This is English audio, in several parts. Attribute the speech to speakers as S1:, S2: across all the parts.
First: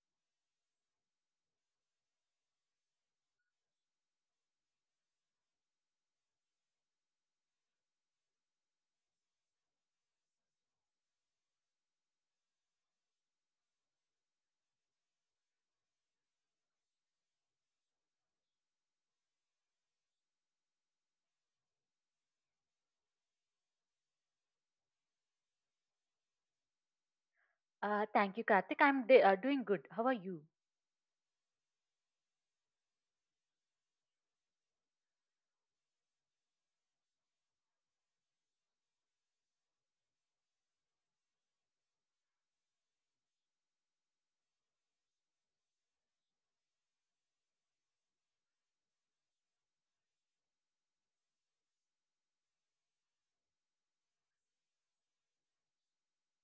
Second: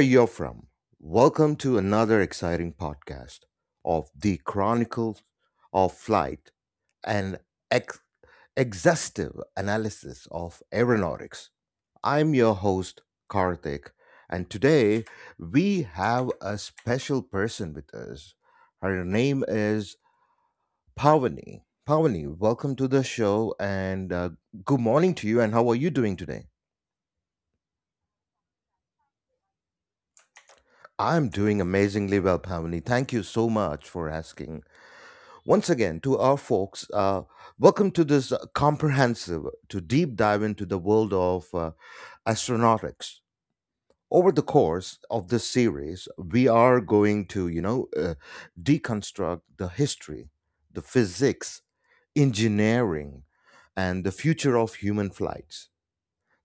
S1: you're from. Welcome to another exciting podcast of the Chronicles of Flight and ex- exhaustive analysis of aeronautics. I'm your host, Karthik, and today we have a special person with us. Her name is Pavani. Pavani, welcome to the show and good morning to you, and how are you doing today?
S2: Thank you, Karthik. I'm doing good. How are you?
S1: I'm doing amazingly well, Pavani. Thank you so much for asking. Once again, to our folks, welcome to this comprehensive, to deep dive into the world of astronautics. Over the course of this series, we are going to, deconstruct the history, the physics, engineering, and the future of human flights.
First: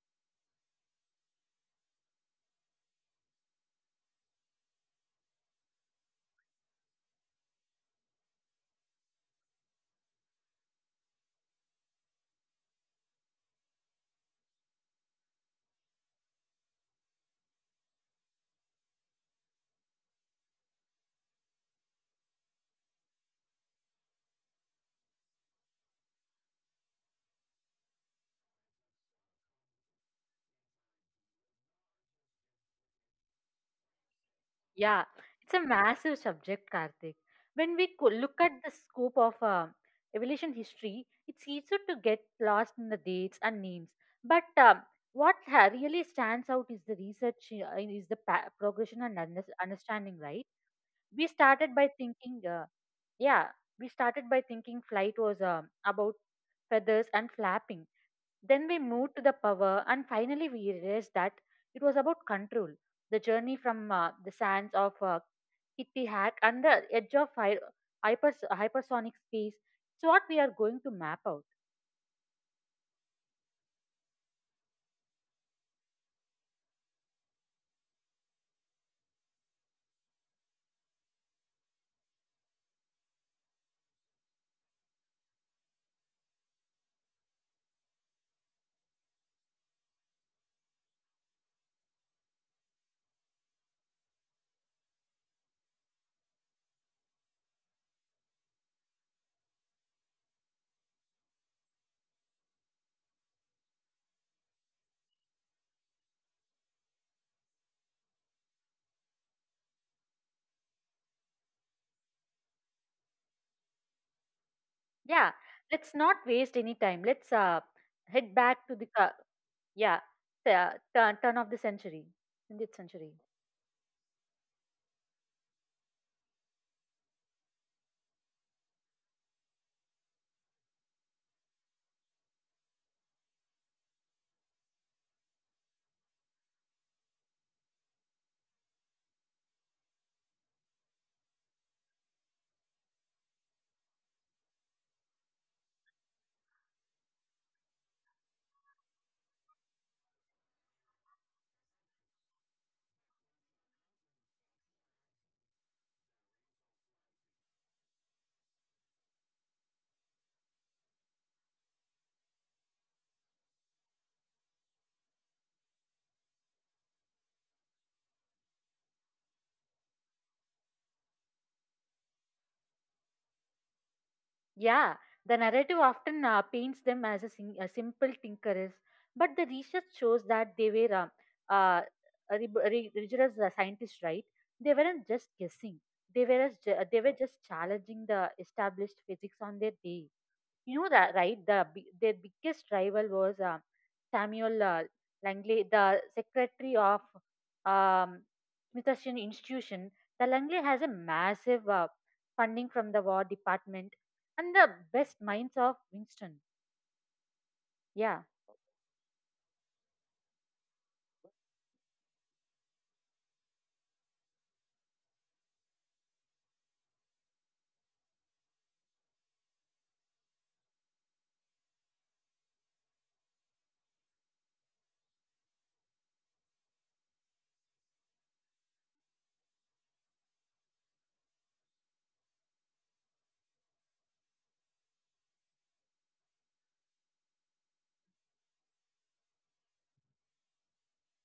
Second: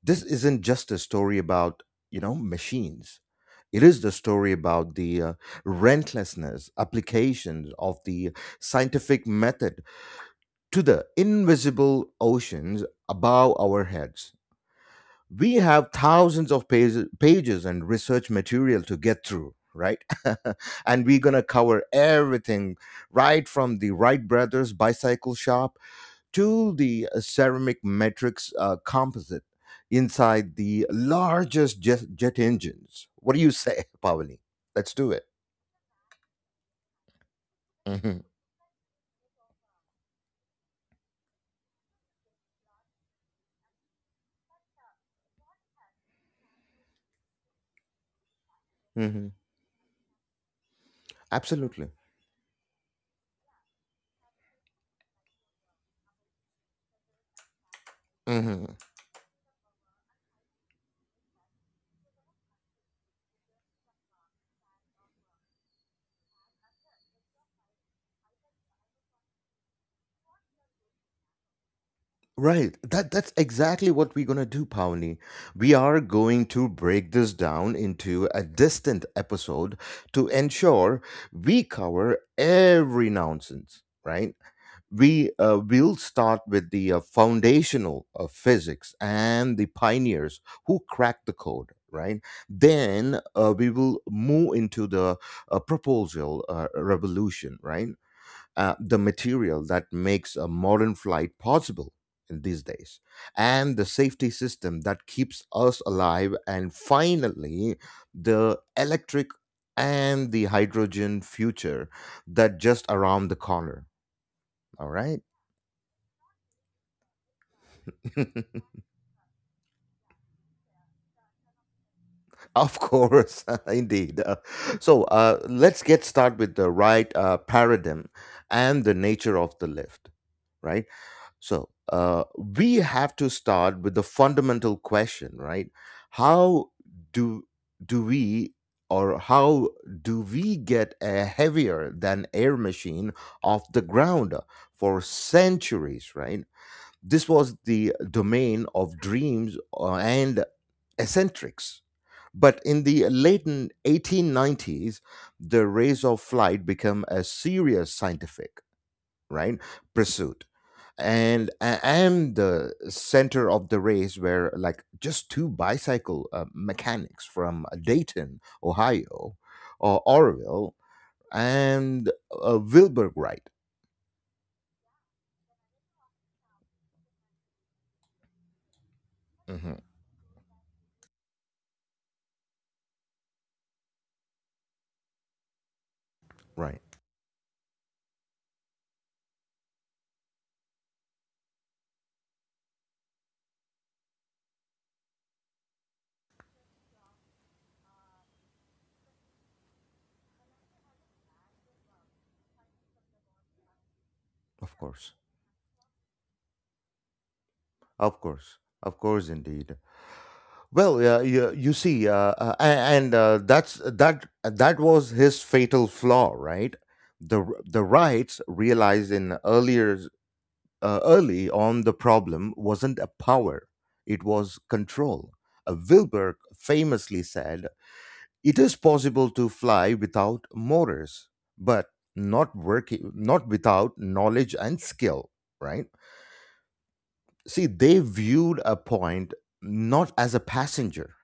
S1: This isn't just a story about, machines. It is the story about the relentlessness applications of the scientific method to the invisible oceans above our heads. We have thousands of pages and research material to get through, right? And we're going to cover everything right from the Wright brothers bicycle shop to the ceramic matrix composite inside the largest jet engines. What do you say, Pavani? Let's
S2: Yeah,
S1: do it.
S2: it's a massive subject, Karthik. When we
S1: hmm
S2: look at the scope of evolution history, it's easy to get lost in the dates and names. But what really stands out is the research, is the progression and
S1: hmm
S2: understanding, right? We started by
S1: Absolutely.
S2: thinking, uh, yeah, we started by thinking flight was about feathers and flapping. Then
S1: hmm
S2: we moved to the power, and finally we realized that it was about control. The journey from the sands of Kittihat and the edge of hypersonic space. It's what we are going to map out.
S1: Right. That's exactly what we're gonna do, Pavani. We are going to break this down into a distant episode to ensure we cover every nonsense, right? We will start with the foundational of physics and the pioneers who cracked the code, right? Then we will move into the proposal revolution, right? The material that makes a modern flight possible in these days, and the safety system that keeps us alive, and finally the electric and the hydrogen future that just around the corner, all right?
S2: Yeah, let's not waste any time. Let's head back to the yeah the turn of the century, 20th
S1: Of
S2: century.
S1: course, indeed. Let's get started with the right paradigm and the nature of the left, right? We have to start with the fundamental question, right? How do do we how do we get a heavier than air machine off the ground, for centuries, right? This was the domain of dreams and eccentrics, but in the late 1890s, the race of flight became a serious scientific, right, pursuit. And the center of the race were like just two bicycle mechanics from Dayton, Ohio, or Orville, and Wilbur Wright.
S2: Yeah, the narrative often paints them as a simple tinkerers, but the
S1: Mhm.
S2: research shows that they were uh, rigorous scientists, right? They weren't just guessing; they were
S1: Right,
S2: they were just challenging the established physics on their day. You know that, right? The their biggest rival was Samuel Langley, the secretary of um, Smithsonian Institution. The Langley has a massive funding from the War Department and the
S1: of course,
S2: best minds of Winston.
S1: of
S2: Yeah.
S1: course, of course, indeed. Well, you, you see, a- and that's that was his fatal flaw, right? The rights realized in earlier early on the problem wasn't a power; it was control. Wilbur famously said, "It is possible to fly without motors, but not working, not without knowledge and skill." Right? See, they viewed a point not as a passenger,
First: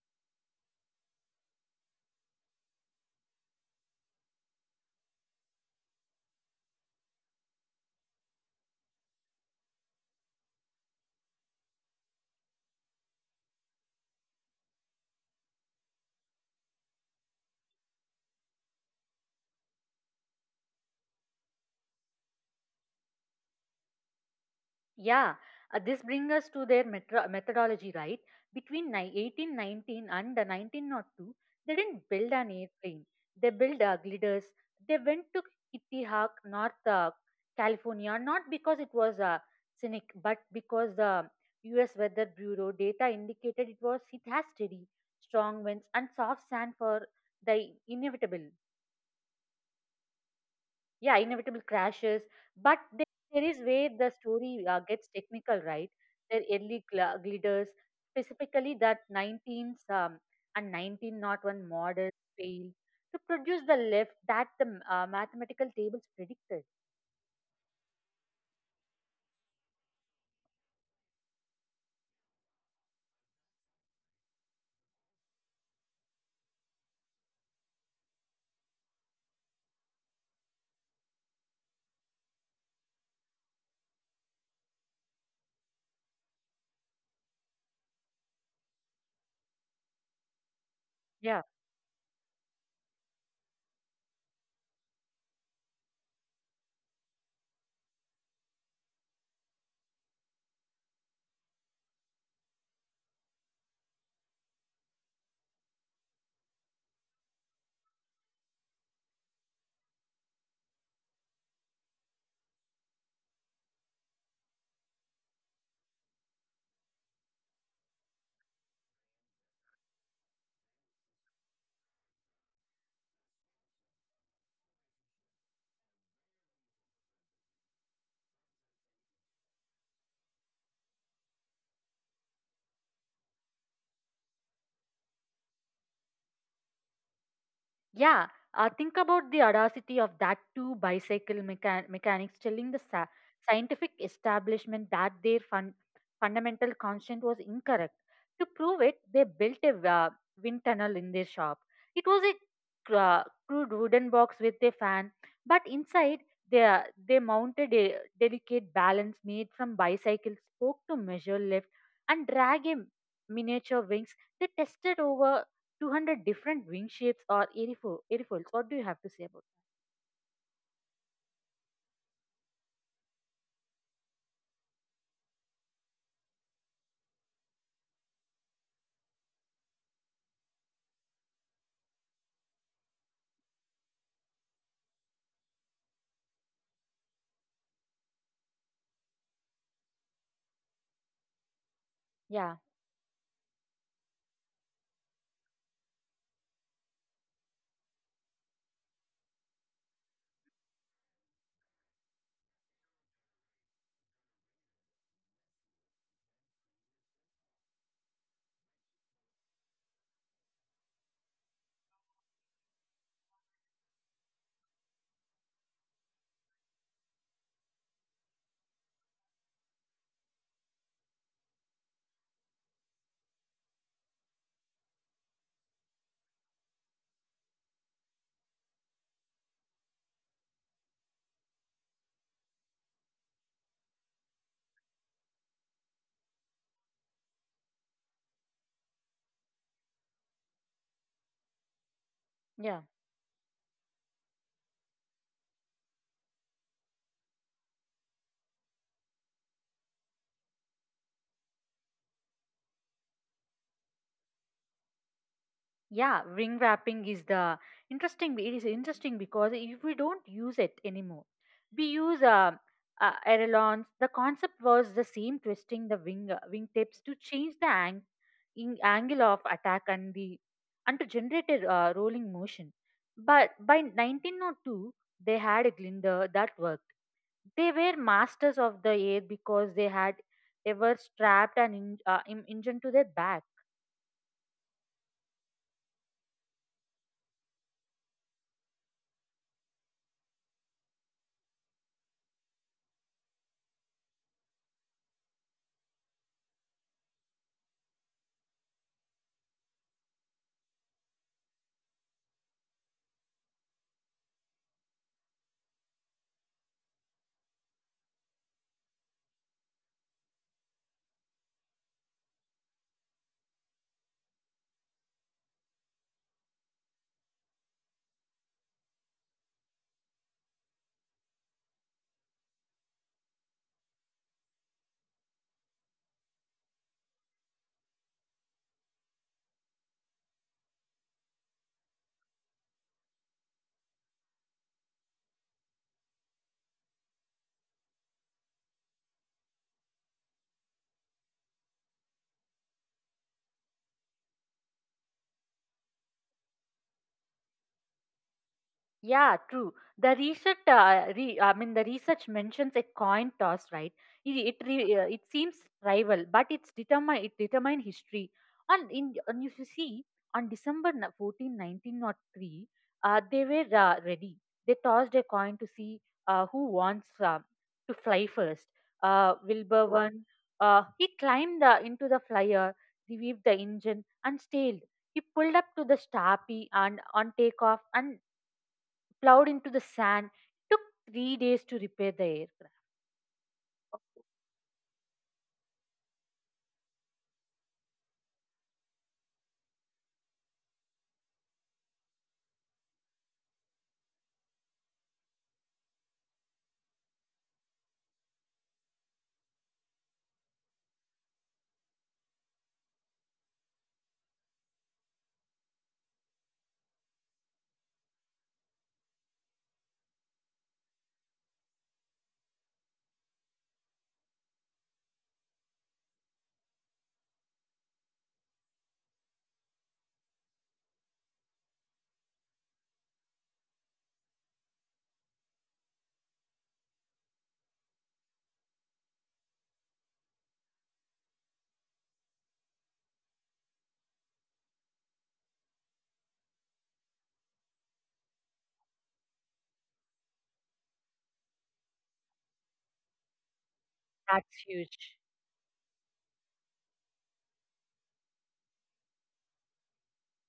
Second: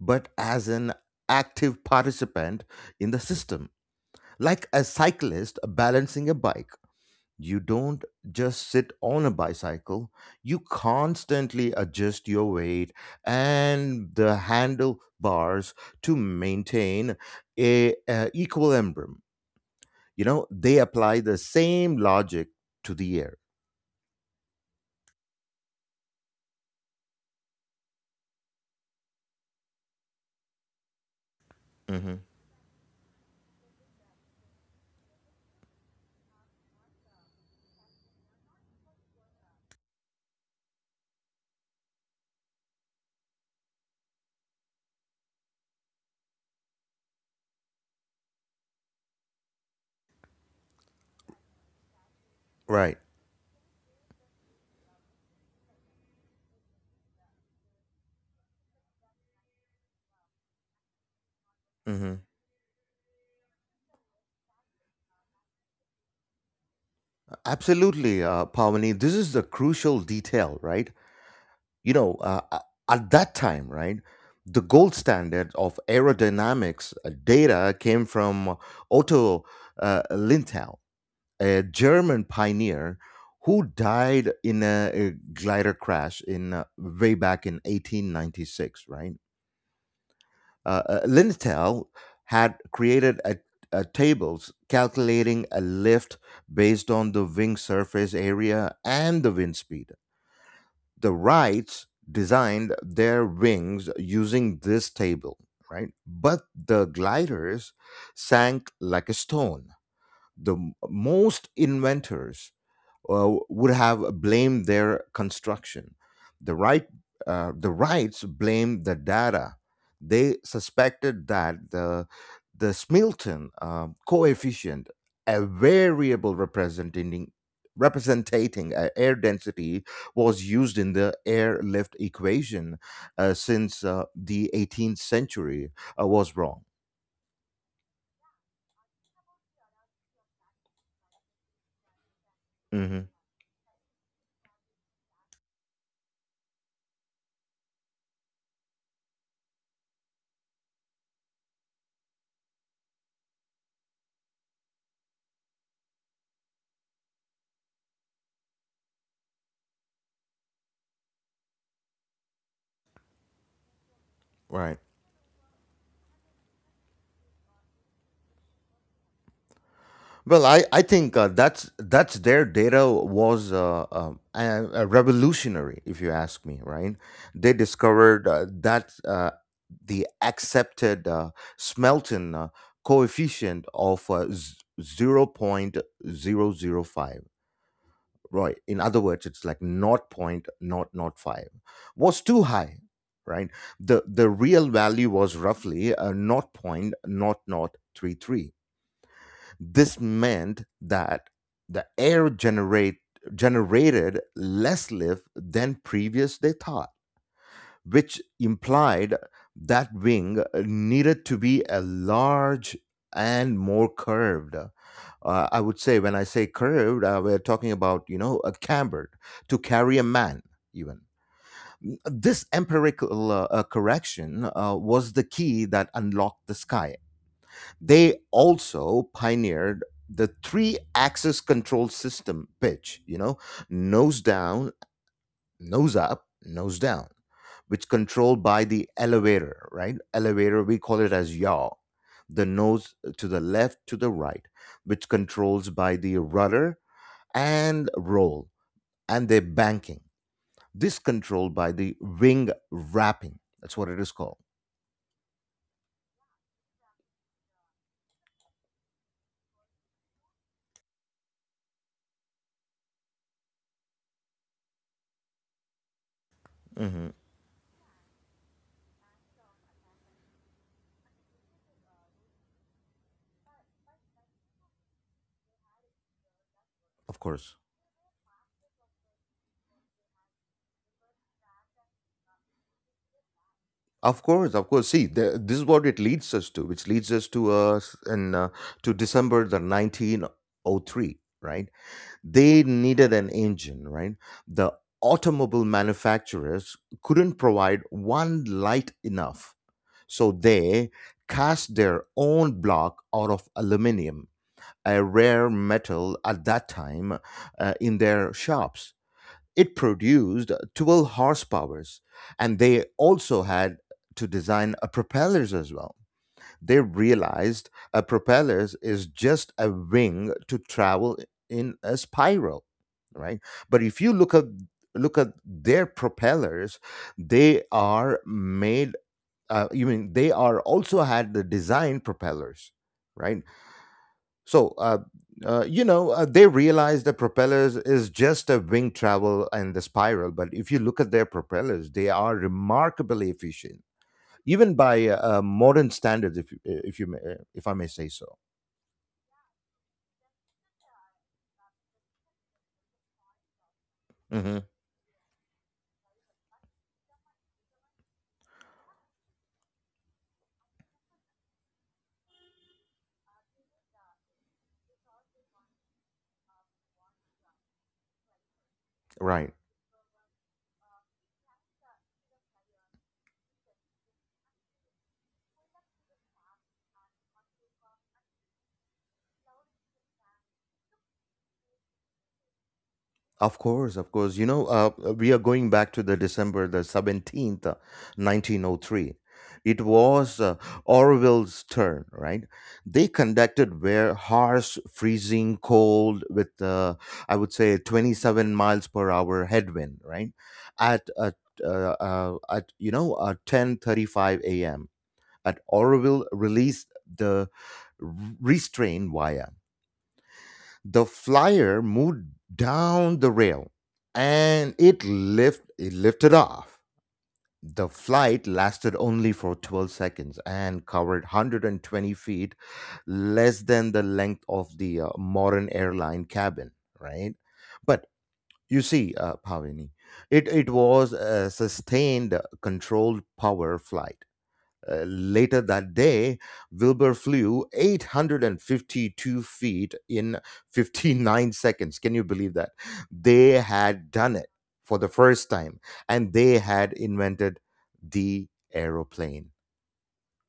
S1: but as an active participant in the system. Like a cyclist balancing a bike, you don't just sit on a bicycle, you constantly adjust your weight and the handlebars to maintain a equilibrium. You know, they apply the same logic to the air.
S2: Yeah, this brings us to their methodology, right? Between 1819 and 1902, they didn't
S1: hmm
S2: build an airplane. They built gliders. They went to Kitty Hawk, North California, not because it was scenic, but because the U.S. Weather Bureau data indicated it has steady, strong winds and soft sand for the inevitable crashes. But
S1: Right.
S2: there is where the story gets technical, right? Their early gliders, specifically that 19s and 1901
S1: Mm-hmm.
S2: models, failed to produce the lift that the mathematical tables predicted.
S1: Absolutely, Pavani. This is the crucial detail, right? You know, uh, a- at that time, right, the gold standard of aerodynamics data came from Otto Linthal, a German pioneer who died in a glider crash in way back in 1896, right? Linitel had created a tables calculating a lift based on the wing surface area and the wind speed. The Wrights designed their wings using this table, right? But the gliders sank like a stone. Most inventors would have blamed their construction. The right, the rights blamed the data. They suspected that the Smilton coefficient, a variable representing air density, was used in the airlift equation since the 18th century, was wrong.
S2: Yeah, think about the audacity of that two bicycle mechanics telling the
S1: hmm
S2: scientific establishment that their fundamental constant was incorrect. To prove it, they built a wind tunnel in their shop. It was a crude wooden box with a fan, but inside they mounted a delicate balance made from bicycle spoke to measure lift and drag a miniature wings. They
S1: Right.
S2: tested over 200 different ring shapes or airfoils. What do you have to say about it?
S1: Well, I think that's their data was revolutionary, if you ask me. Right? They discovered that the accepted Smelton coefficient of 0.005. Right. In other words, it's like not point not not five, was too
S2: Yeah,
S1: high. Right. The real value was roughly not point not not. This meant that the generated less lift than previous they thought, which implied that wing needed to be a large and more curved. I would say when I say curved, we're talking about, you know, a cambered, to carry a man even. This empirical correction was the key that unlocked the sky. They also pioneered the three axis control system: pitch, you know, nose down, nose up, nose down, which controlled by the elevator, right? Elevator, we call it as yaw. The
S2: yeah,
S1: nose to the left, to the right, which controls by the rudder, and roll and the banking. This controlled by the wing wrapping. That's what it is called.
S2: yeah. Ring wrapping is the interesting. It is interesting because if we don't use it anymore, we use ailerons. The concept was the same: twisting the wingtips
S1: hmm
S2: to change the angle of attack and the and to generate a rolling motion. But by 1902, they had a glider that was.
S1: Of course.
S2: They were masters of the air because they had ever strapped an engine to their back.
S1: Of course, of course. See, the, this is what it leads us to, which leads us to us in to December the 1903, right? They needed an engine, right? The automobile manufacturers couldn't provide one light enough, so they cast their own block out of aluminum, a rare metal at that time, in their shops. It produced 12 horsepowers, and they also had to design a propellers as well. They realized a propellers is just a wing to travel in a spiral, right? But if you look at their propellers, they are made. You mean they are also had the design propellers, right? So, you know, they realize the propellers is just a wing travel and the spiral. But if you look at their propellers, they are remarkably efficient, even by modern standards, if you may, if I may say so.
S2: Yeah, true. I mean, the research mentions a coin toss, right? It it,
S1: hmm
S2: re, uh, it seems rival, but it determine history. And if you see on December 14, 1903, they were ready. They tossed a coin to see who wants to fly first.
S1: Right.
S2: Wilbur won. He climbed into the flyer, revived the engine, and stalled. He pulled up to the Stapi and on takeoff and plowed into the sand. Took 3 days to repair the aircraft.
S1: Of course,
S2: Oh,
S1: of course. You know, we are going back to the December the 17th, 1903. It was Orwell's turn, right? They conducted where harsh, freezing cold with, I would say, 27 miles per hour headwind, right? At, uh, at, you know, 10:35 a.m. at Orwell released the restraint wire, the flyer moved down the rail and it lifted off. The flight lasted only for 12 seconds and covered 120 feet, less than the length of the modern airline cabin, right? But you see, Pavini, it was a sustained, controlled power flight. Later that day, Wilbur flew 852 feet in 59 seconds. Can you believe that? They had done it
S2: That's
S1: for the
S2: huge.
S1: first time, and they had invented the aeroplane.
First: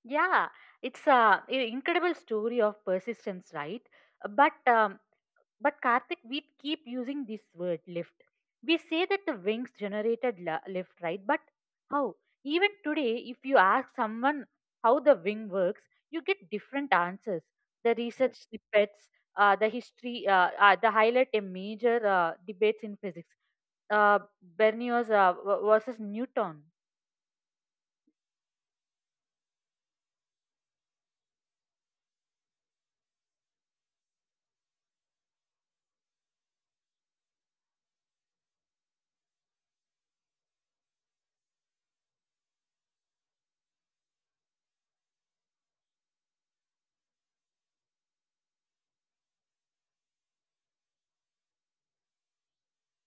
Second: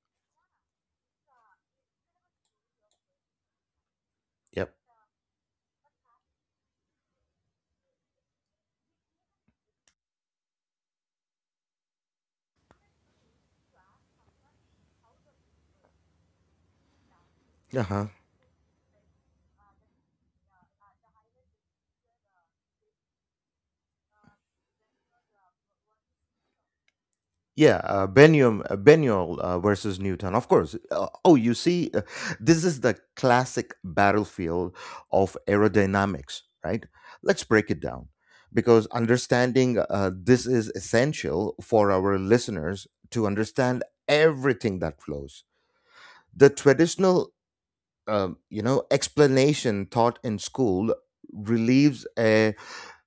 S2: Yeah, it's a incredible story of persistence, right? But
S1: Yep.
S2: um, but Karthik, we keep using this word lift. We say that the wings generated lift, right? But how? Even today, if you ask someone how the wing works, you get different answers. The
S1: Uh-huh.
S2: research snippets, the highlight a major debates in physics. uh, Bernoulli versus Newton.
S1: Benyol versus Newton. Of course. Oh, you see, this is the classic battlefield of aerodynamics, right? Let's break it down because understanding this is essential for our listeners to understand everything that flows. The traditional, you know, explanation taught in school relieves uh,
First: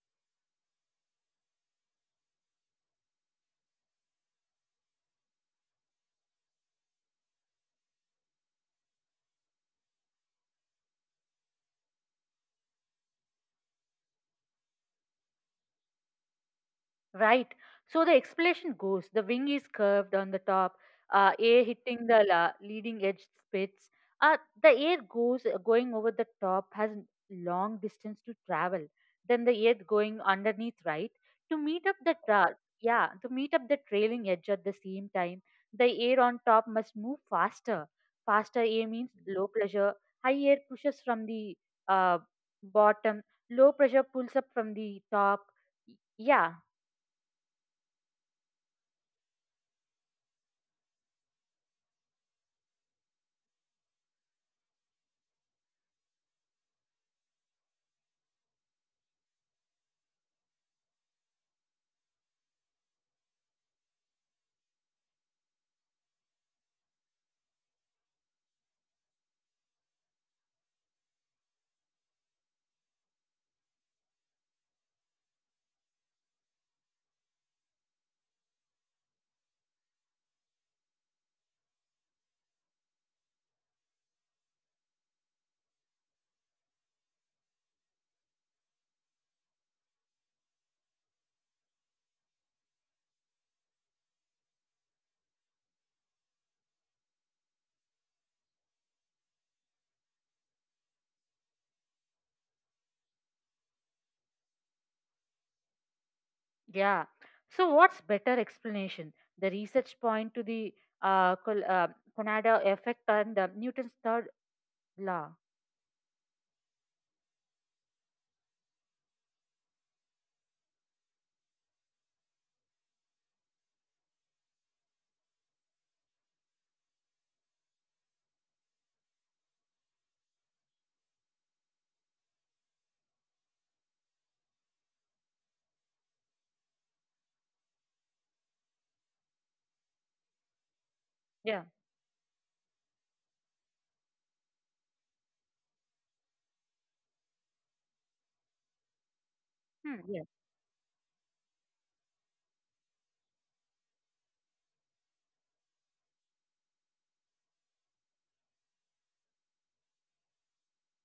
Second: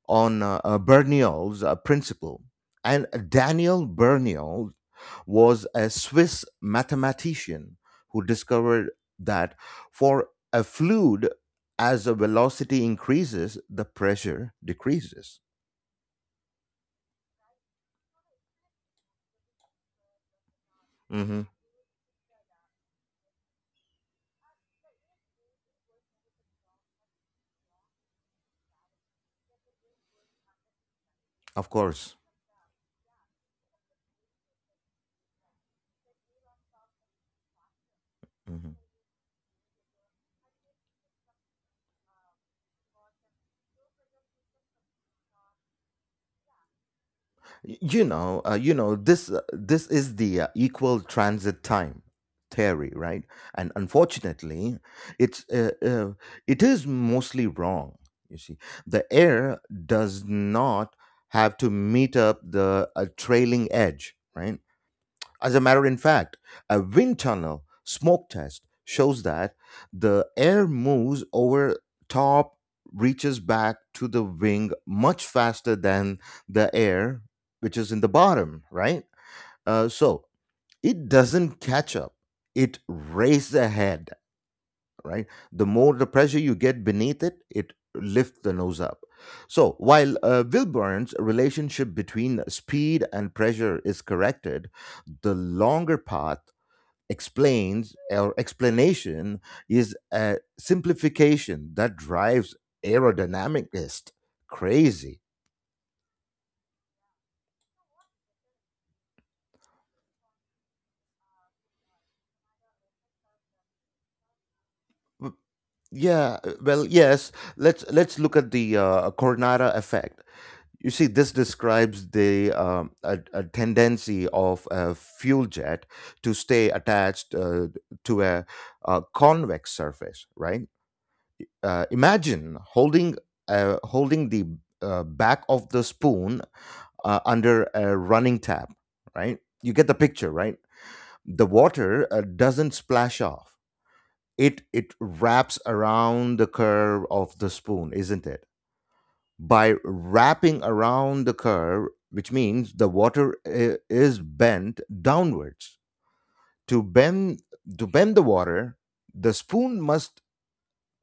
S1: on uh, uh, Bernoulli's principle, and Daniel Bernoulli was a Swiss mathematician who discovered that for a fluid, as the velocity increases, the pressure decreases.
S2: Right. So the explanation goes the wing is curved on the top,
S1: hmm
S2: air hitting the leading edge spits. Uh, the air goes going over the top has long distance to travel. Then the air going underneath, right? To
S1: Of
S2: meet up the
S1: course.
S2: tra- yeah, to meet up the trailing edge at the same time, the air on top must move faster. Faster
S1: hmm
S2: air means low pressure. High air pushes from the uh, bottom. Low pressure pulls up from the top, yeah.
S1: You know this. This is the equal transit time theory, right? And unfortunately, it's uh, uh, it is mostly wrong. You see, the air does not have to meet up the trailing edge, right? As a matter of fact, a wind tunnel smoke test shows that the air moves over top, reaches back to the wing much faster than the air which is in the bottom, right? Uh, so it doesn't catch up, it races ahead, right? The more the pressure you get beneath it, it lifts the nose up. So while Wilburn's relationship between speed and pressure is corrected, the longer path explains or explanation is a simplification that drives aerodynamicist crazy.
S2: Yeah. So what's better explanation? The research point to the uh, Col- uh, Conada effect and Newton's third law.
S1: W- yes. Let's look at the Coronada effect. You see, this describes the a tendency of a fuel jet to stay attached to a convex surface. Right? Imagine holding the back of the spoon under a running tap, right? You get the picture, right? The
S2: Yeah.
S1: water doesn't splash off. It wraps around the curve of the spoon, isn't it? By
S2: Hmm.
S1: wrapping around the curve, which means the water is bent downwards. To bend to bend the water, the spoon must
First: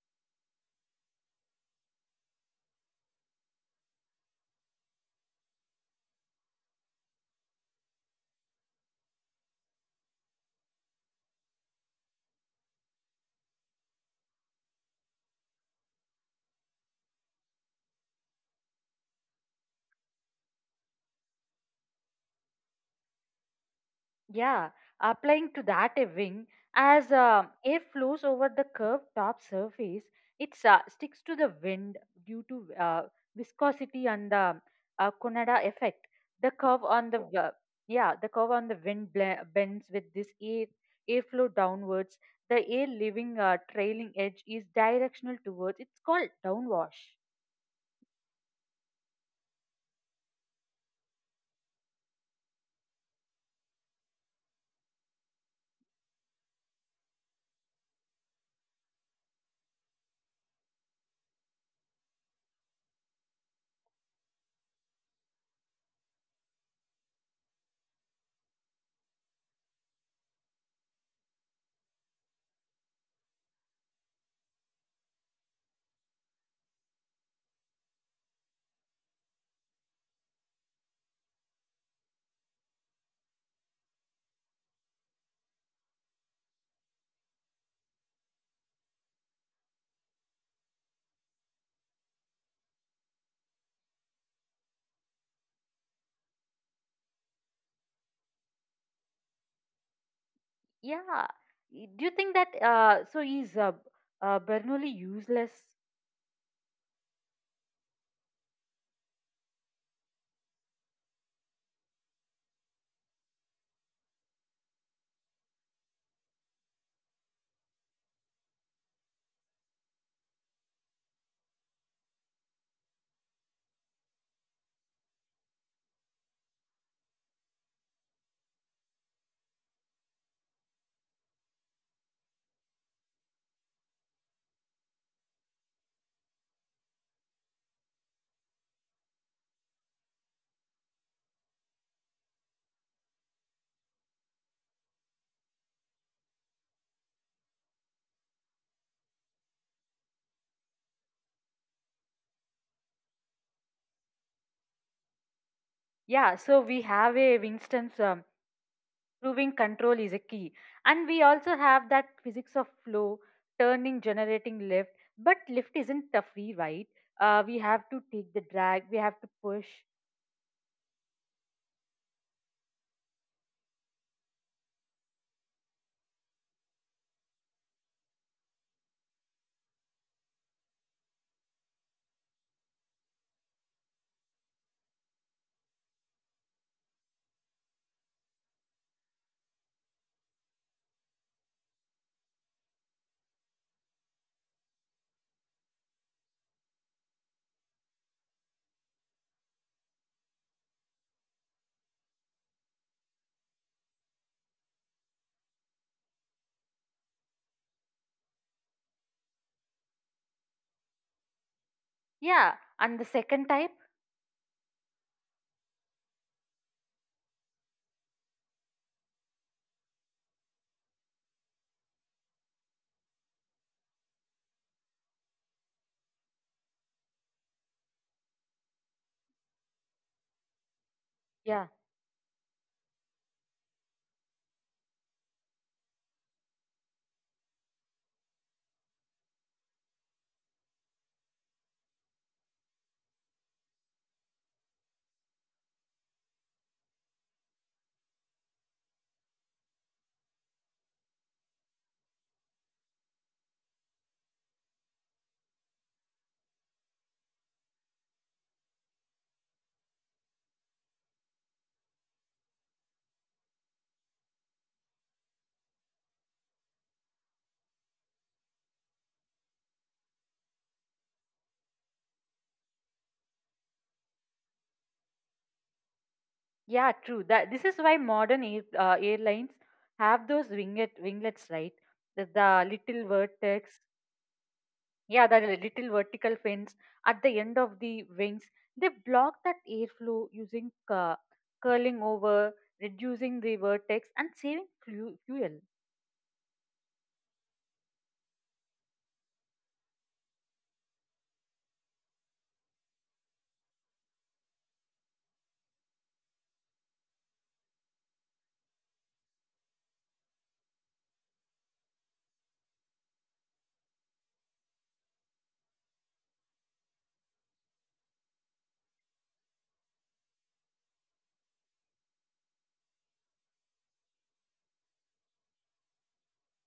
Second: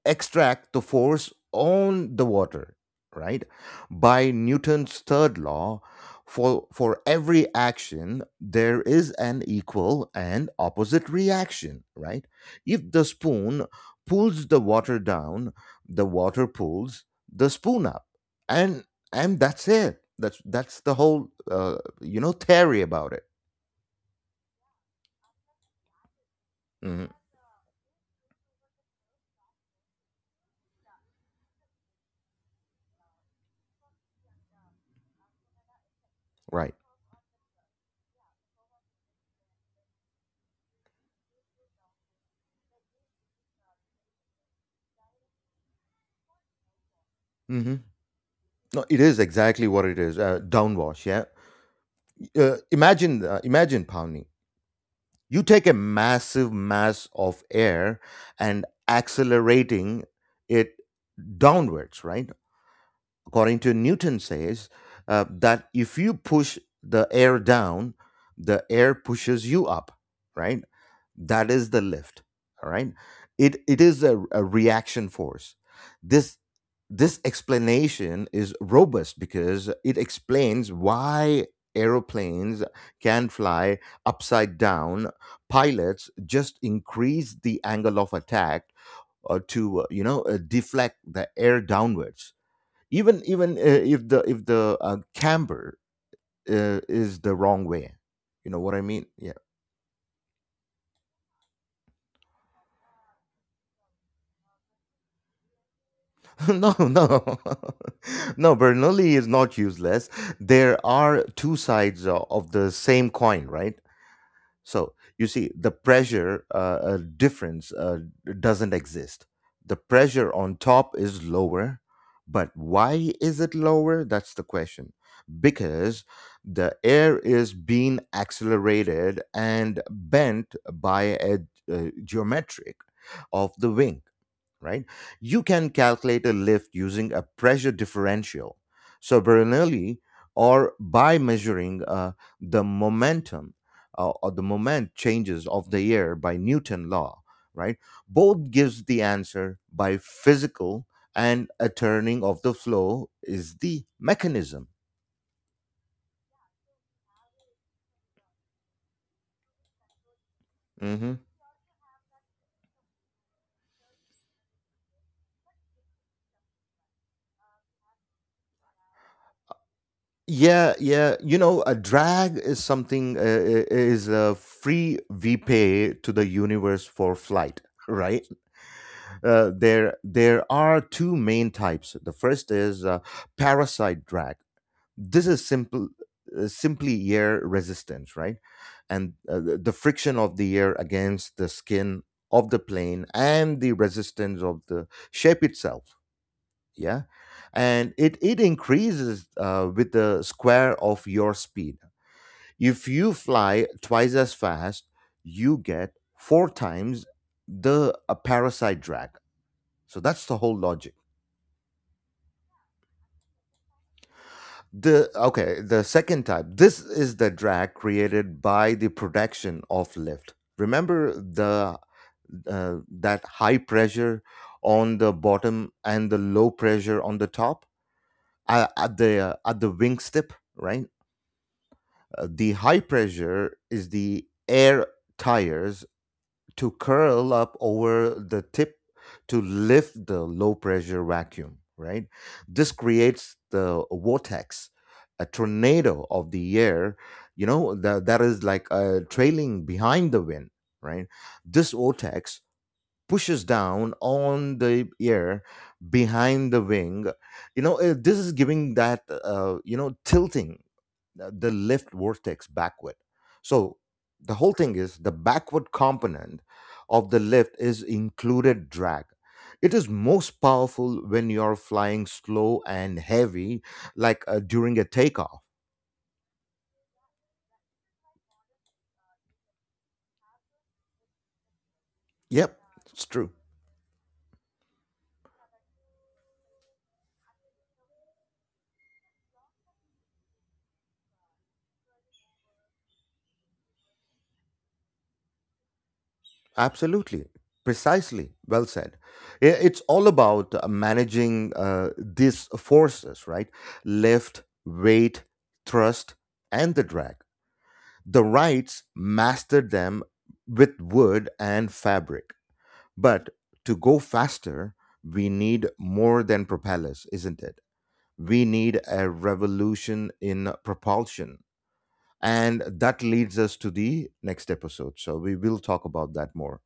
S1: extract the force on the water, right? By Newton's third law, for every action, there is an equal and opposite reaction, right? If the spoon pulls the water down, the water pulls the spoon up. And that's it. That's the whole you know theory about it.
S2: Yeah, applying to that a wing
S1: hmm
S2: as air flows over the curved top surface, it sticks to the wind due to viscosity and the Conada effect. The
S1: Right.
S2: curve on the w- yeah, the curve on the wind bends with this airflow downwards. The air leaving a trailing edge is directional towards. It's called downwash.
S1: hmm No, it is exactly what it is. Downwash. Yeah. Imagine, Pawnee. You take a massive mass of air and accelerating it downwards, right? According to Newton says that if you push the air down, the air pushes you up, right? That is the lift, all right. It is a reaction force. This this explanation is robust because it explains why aeroplanes can fly upside down. Pilots just increase the angle of attack, to deflect the air downwards, even if the camber is the wrong way, you know what I mean? Yeah.
S2: Yeah, do you think that so is Bernoulli useless?
S1: No, no, no. Bernoulli is not useless. There are two sides of the same coin, right? So you see, the pressure, difference doesn't exist. The pressure on top is lower, but why is it lower? That's the question. Because the air is being accelerated and bent by a, geometric of the wing, right? You can calculate a lift using a pressure differential, so Bernoulli, or by measuring the momentum or the moment changes of the air by Newton law, right? Both gives the answer by physical, and a turning of the flow is the mechanism.
S2: Yeah, so we have a Winston's proving control is a key. And
S1: Hmm.
S2: we also have that physics of flow, turning, generating lift. But lift isn't a free ride. We have to take the drag, we have to push.
S1: Yeah, yeah. You know, a drag is something is a free we pay to the universe for flight, right? There are two main types. The first is parasite drag. This is simple, simply air resistance, right? And the friction of the air against the skin of the plane and the resistance of the shape itself. Yeah, and it increases with the square of your speed. If you fly twice as fast, you get four times the parasite drag, so that's the whole logic.
S2: Yeah, and the second type,
S1: The second type. This is the drag created by the production of lift. Remember the that high pressure on the bottom and the low pressure on the top at the at the wingstip, right?
S2: yeah,
S1: The high pressure is the air tires to curl up over the tip to lift the low pressure vacuum, right? This creates the vortex, a tornado of the air, you know, that is like trailing behind the wind, right? This vortex pushes down on the air behind the wing. This is giving that tilting the left vortex backward. So the whole thing is the backward component of the lift is included drag. It is most powerful when you're flying slow and heavy, like during a takeoff.
S2: yeah, true. That This is why modern airlines have those winglets, right? The,
S1: Yep,
S2: the
S1: it's
S2: little
S1: true.
S2: vertex. Yeah, that little vertical fins at the end of the wings, they block that airflow using curling over, reducing the vertex, and saving fuel.
S1: Absolutely. Precisely. Well said. It's all about managing these forces, right? Lift, weight, thrust, and the drag. The Wrights mastered them with wood and fabric. But to go faster, we need more than propellers, isn't it? We need a revolution in propulsion. And that leads us to the next episode. So we will talk about that more,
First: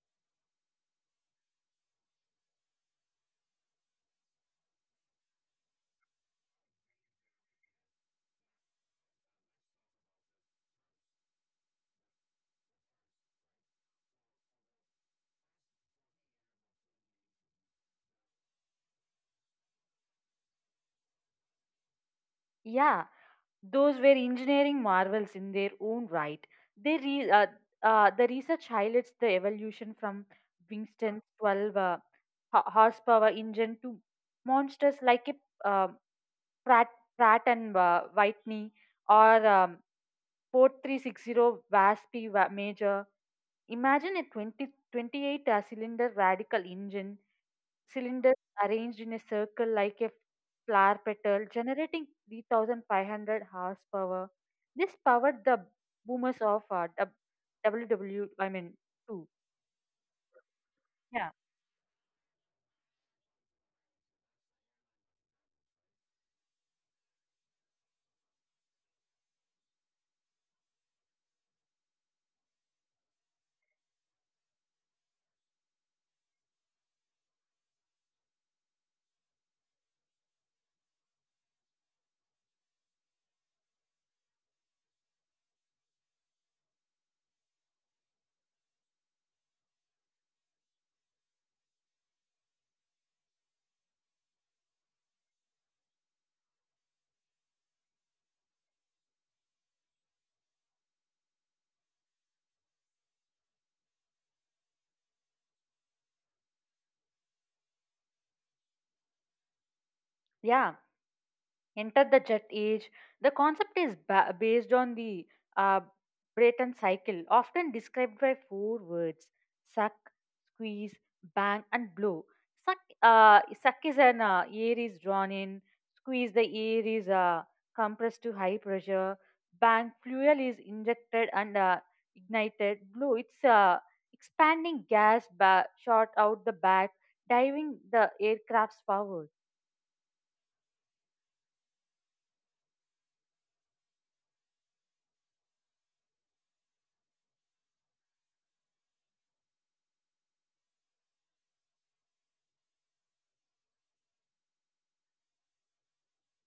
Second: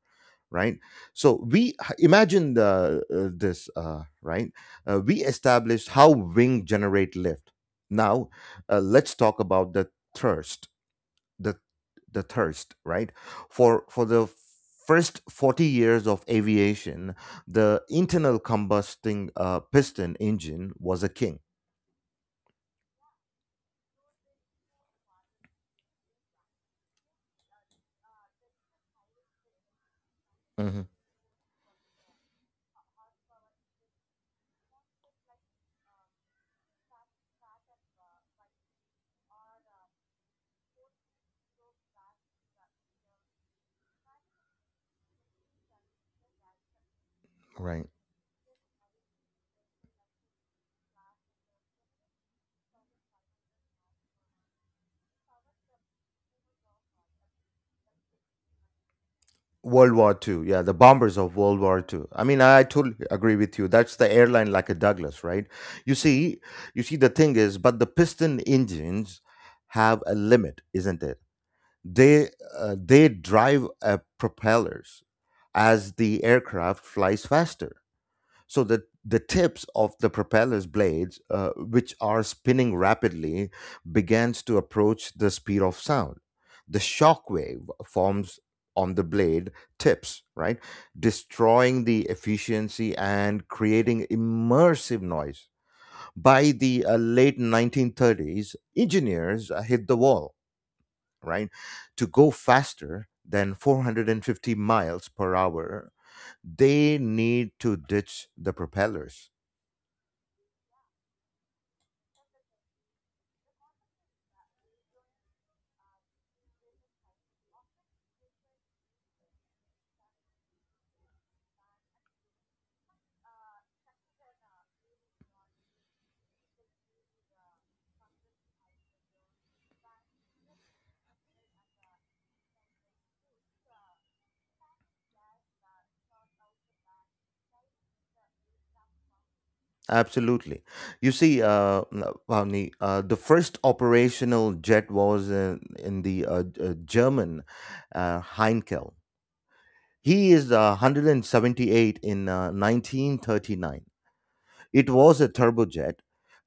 S1: right? So we imagine the, this, right? We established how wing generate lift. Now, let's talk about the thrust, the the thirst, right? For the first 40 years of aviation, the internal combusting piston engine was a king.
S2: Yeah, those were engineering marvels in their own right. They re- uh, the research highlights the evolution from
S1: Hmm.
S2: Winston's 12 horsepower engine to monsters like a Pratt, Pratt and Whitney or 4360 VASP major. Imagine a 28 cylinder radical engine,
S1: Right.
S2: cylinders arranged in a circle like a flower petal, generating 3,500 horsepower. This powered the boomers of WW, I mean, 2.
S1: World War Two, yeah, the bombers
S2: Yeah.
S1: of World War Two. I mean, I totally agree with you, that's the airline like a Douglas, right? You see you see the thing is, but the piston engines have a limit, isn't it? They they drive propellers. As the aircraft flies faster, so the tips of the propeller's blades, which are spinning rapidly, begins to approach the speed of sound. The shock wave forms on the blade tips, right, destroying the efficiency and creating immersive noise. By the late 1930s, engineers hit the wall, right, to go faster than 450 miles per hour. They need to ditch the propellers.
S2: Yeah. Enter the Jet Age. The concept is based on the uh, Brayton cycle, often described by four words: suck, squeeze, bang, and blow. Suck, suck is an air is drawn in; squeeze, the air is compressed to high pressure; bang, fuel is injected and ignited; blow, it's expanding gas shot out the back, diving the aircraft's forward.
S1: Absolutely. You see, Bhavni, the first operational jet was in the German Heinkel. He is 178 in 1939. It was a turbojet.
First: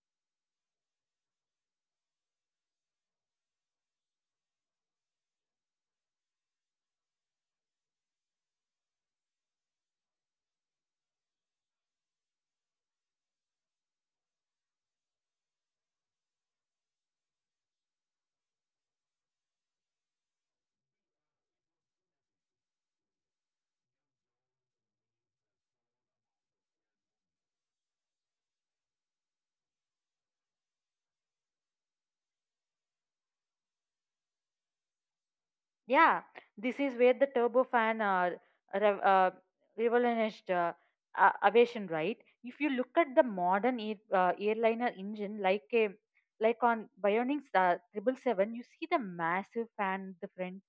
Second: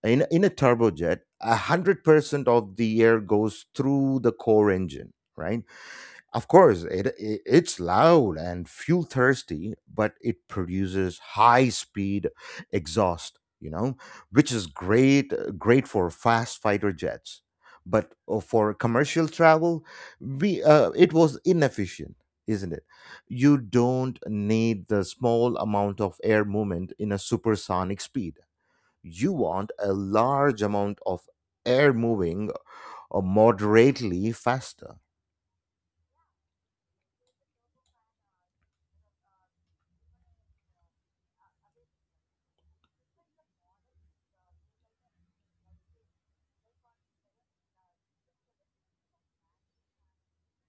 S1: In a turbojet, 100% of the air goes through the core engine, right? Of course, it's loud and fuel thirsty, but it produces high speed exhaust, you know, which is great for fast fighter jets. But for commercial travel, we it was inefficient, isn't it? You don't need the small amount of air movement in a supersonic speed. You want a large amount of air moving moderately faster.
S2: Yeah, this is where the turbofan rev- uh, revolutionized aviation, right? If you look at the modern airliner engine, like on Bionics 777, you see the massive fan at the front.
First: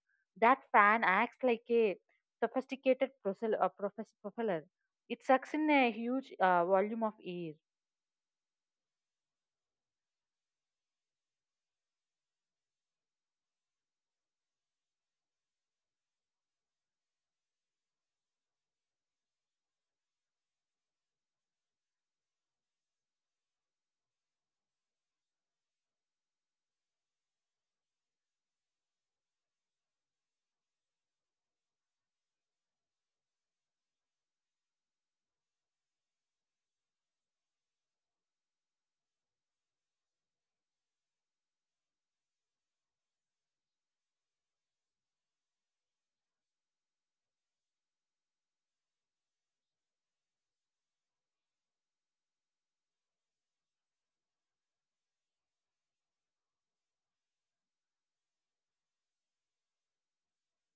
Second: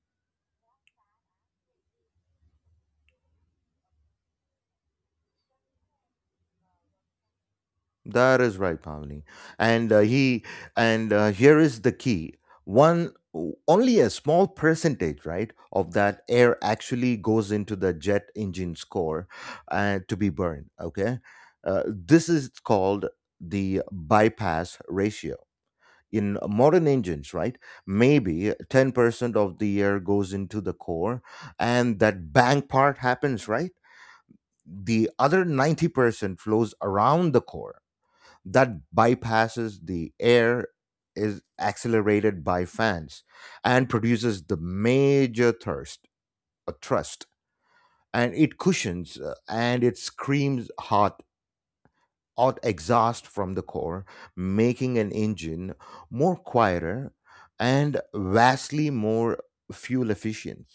S2: That fan acts like a sophisticated propeller. It sucks in a huge volume of air.
S1: That is right, Pavani. And he and here is the key. One only a small percentage, right, of that air actually goes into the jet engine's core to be burned. Okay, this is called the bypass ratio. In modern engines, right, maybe 10% of the air goes into the core and that bang part happens, right? The other 90% flows around the core, that bypasses the air, is accelerated by fans and produces the major thirst, a thrust, and it cushions, and it screams hot, hot exhaust from the core, making an engine more quieter and vastly more fuel efficient.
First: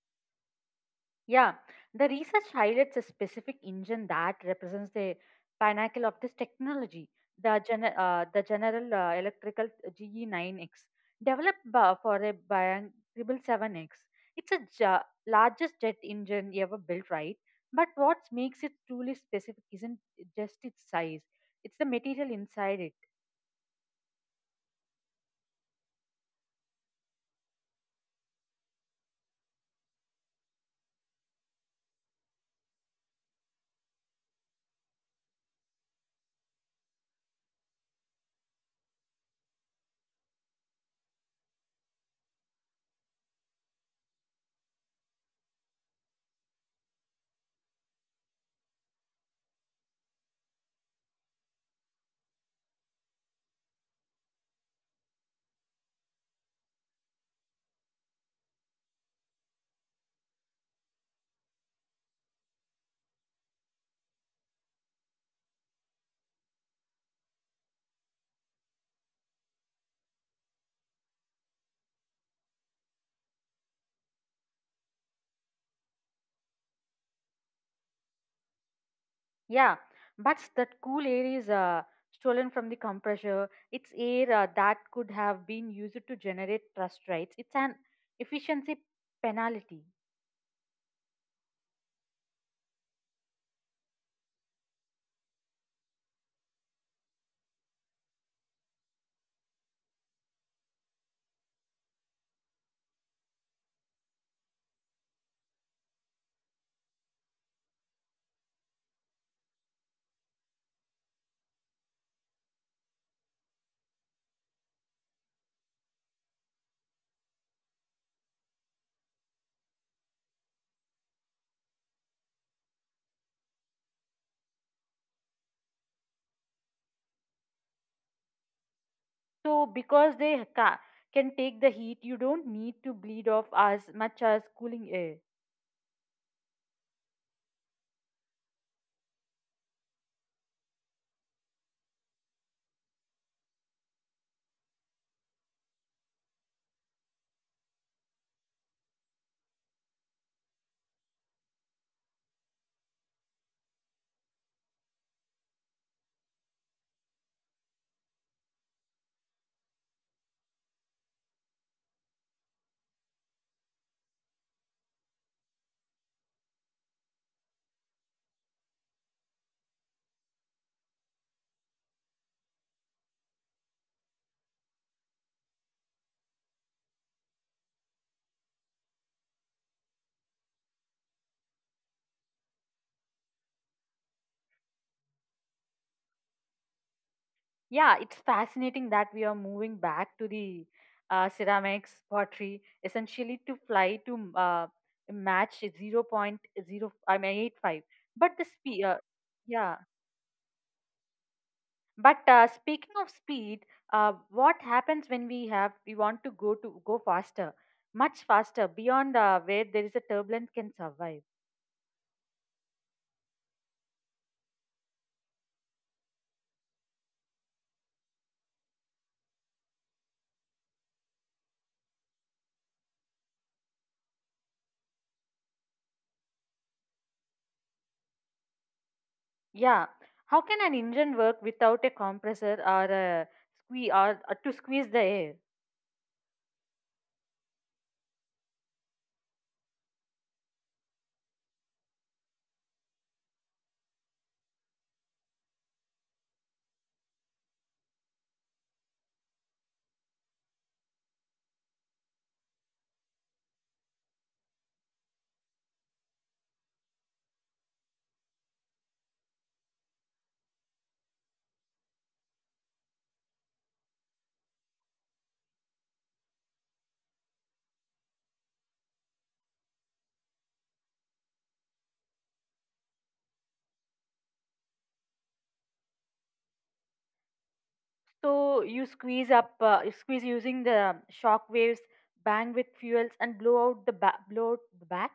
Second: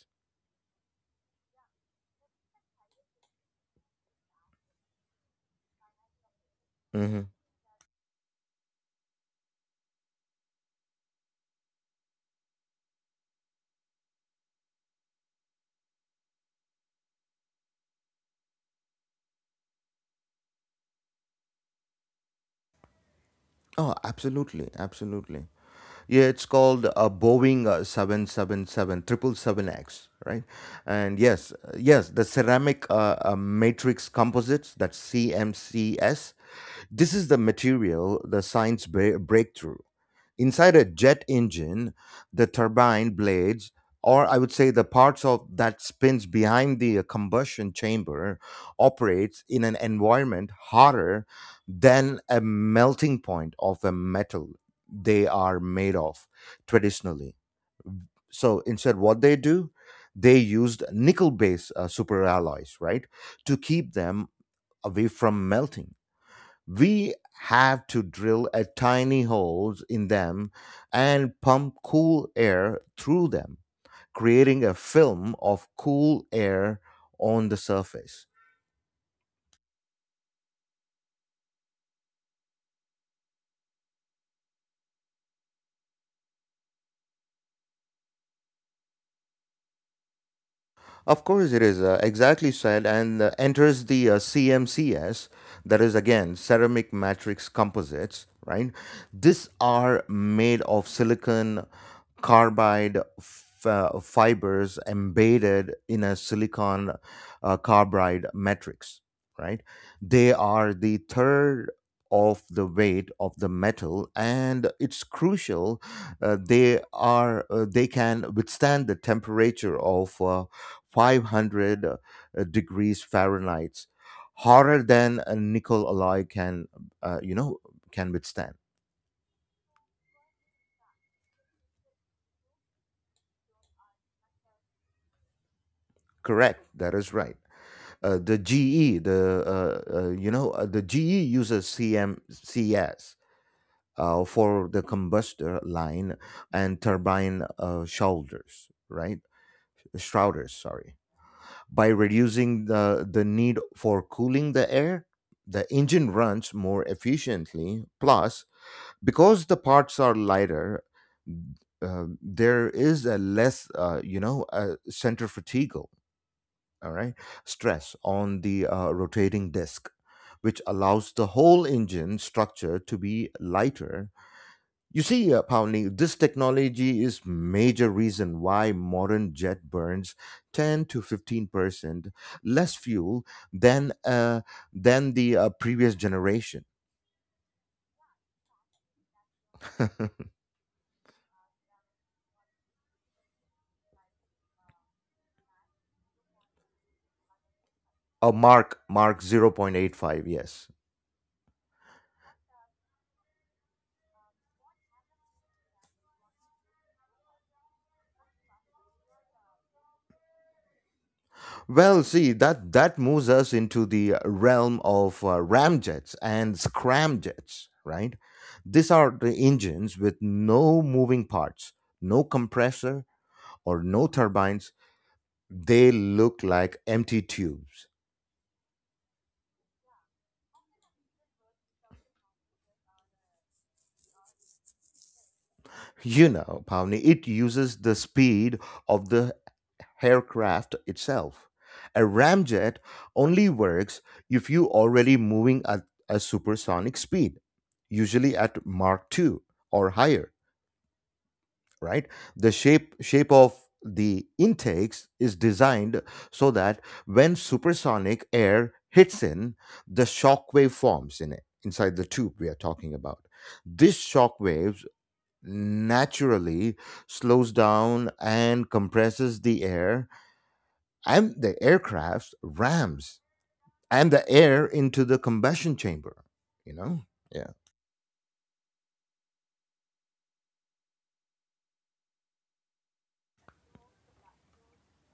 S2: Yeah, the research highlights a specific engine that represents the pinnacle of this technology,
S1: Mhm.
S2: the General Electrical GE9X, developed for a Boeing 777X. It's a largest jet engine ever built, right? But what makes it truly specific isn't just its size; it's the material inside it.
S1: Oh, absolutely, absolutely. Yeah, it's called a Boeing 777, 777X, right? And yes, yes, the ceramic, matrix composites, that's CMCS. This is the material, the science breakthrough. Inside a jet engine, the turbine blades, or I would say the parts of that spins behind the combustion chamber, operates in an environment hotter than a melting point of a metal they are made of traditionally. So instead, what they do, they used nickel-based superalloys, right, to keep them away from melting, we have to drill a tiny holes in them and pump cool air through them, creating a film of cool air on the surface.
S2: Yeah, but that cool air is stolen from the compressor. It's air that could have been used to generate thrust rates. It's an efficiency penalty.
S1: Of course, it is exactly said, and enters the CMCS, that is again ceramic matrix composites, right? These are made of silicon carbide fibers embedded in a silicon carbide matrix, right? They are the third of the weight of the metal, and it's crucial they can withstand the temperature of 500 degrees Fahrenheit, hotter than a nickel alloy can, you know, can withstand.
S2: So, because they can take the heat, you don't need to bleed off as much as cooling air.
S1: Correct. That is right. The GE, the you know, the GE uses CMCS for the combustor line and turbine shoulders, right? Shrouders, sorry. By reducing the need for cooling the air, the engine runs more efficiently. Plus, because the parts are lighter, there is a less centrifugal, all right, stress on the rotating disk, which allows the whole engine structure to be lighter. You see, Pawnee, this technology is major reason why modern jet burns 10 to 15% less fuel than uh, than the previous generation.
S2: Yeah, it's fascinating that we are moving back to the ceramics pottery essentially to fly to match 0.0. I mean 85. But
S1: A
S2: the
S1: mark,
S2: speed,
S1: mark
S2: yeah.
S1: 0.85, yes.
S2: But speaking of speed, what happens when we want to go faster, much faster beyond where there is a turbulence can survive?
S1: Well, see, that moves us into the realm of ramjets and scramjets, right? These are the engines with no moving parts, no compressor or no turbines. They look like empty tubes.
S2: Yeah, how can an engine work without a compressor or a squeeze or to squeeze the air?
S1: You know, Pavni, it uses the speed of the aircraft itself. A ramjet only works if you're already moving at a supersonic speed, usually at Mach 2 or higher, right? The shape of the intakes is designed so that when supersonic air hits in, the shock wave forms in it, inside the tube we are talking about. These shock waves naturally slows down and compresses the air, and the aircraft rams and the air into the combustion chamber, you know. Yeah.
S2: So you squeeze using the shock waves, bang with fuels, and blow out the blow out the back.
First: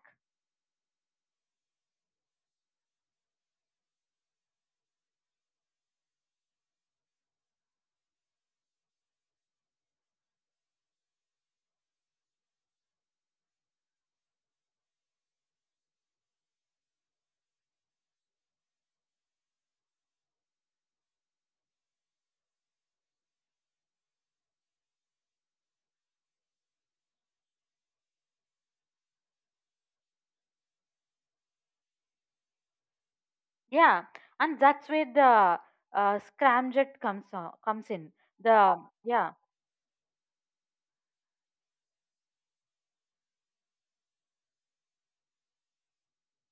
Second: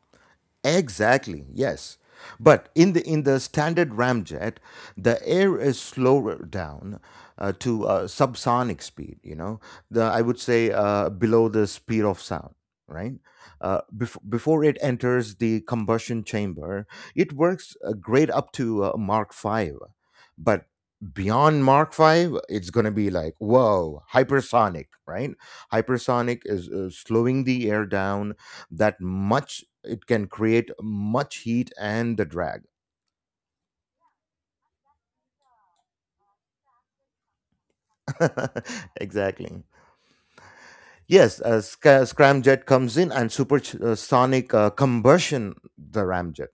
S1: Exactly, yes. But in the standard ramjet, the air is slowed down to subsonic speed. You know, the, I would say below the speed of sound. Right, before it enters the combustion chamber, it works great up to Mark Five, but beyond Mark Five, it's going to be like whoa, hypersonic. Right, hypersonic is slowing the air down that much it can create much heat and the drag.
S2: Yeah, and that's where the scramjet comes in. The Yeah.
S1: Exactly. Yes, scramjet comes in, and supersonic combustion the ramjet,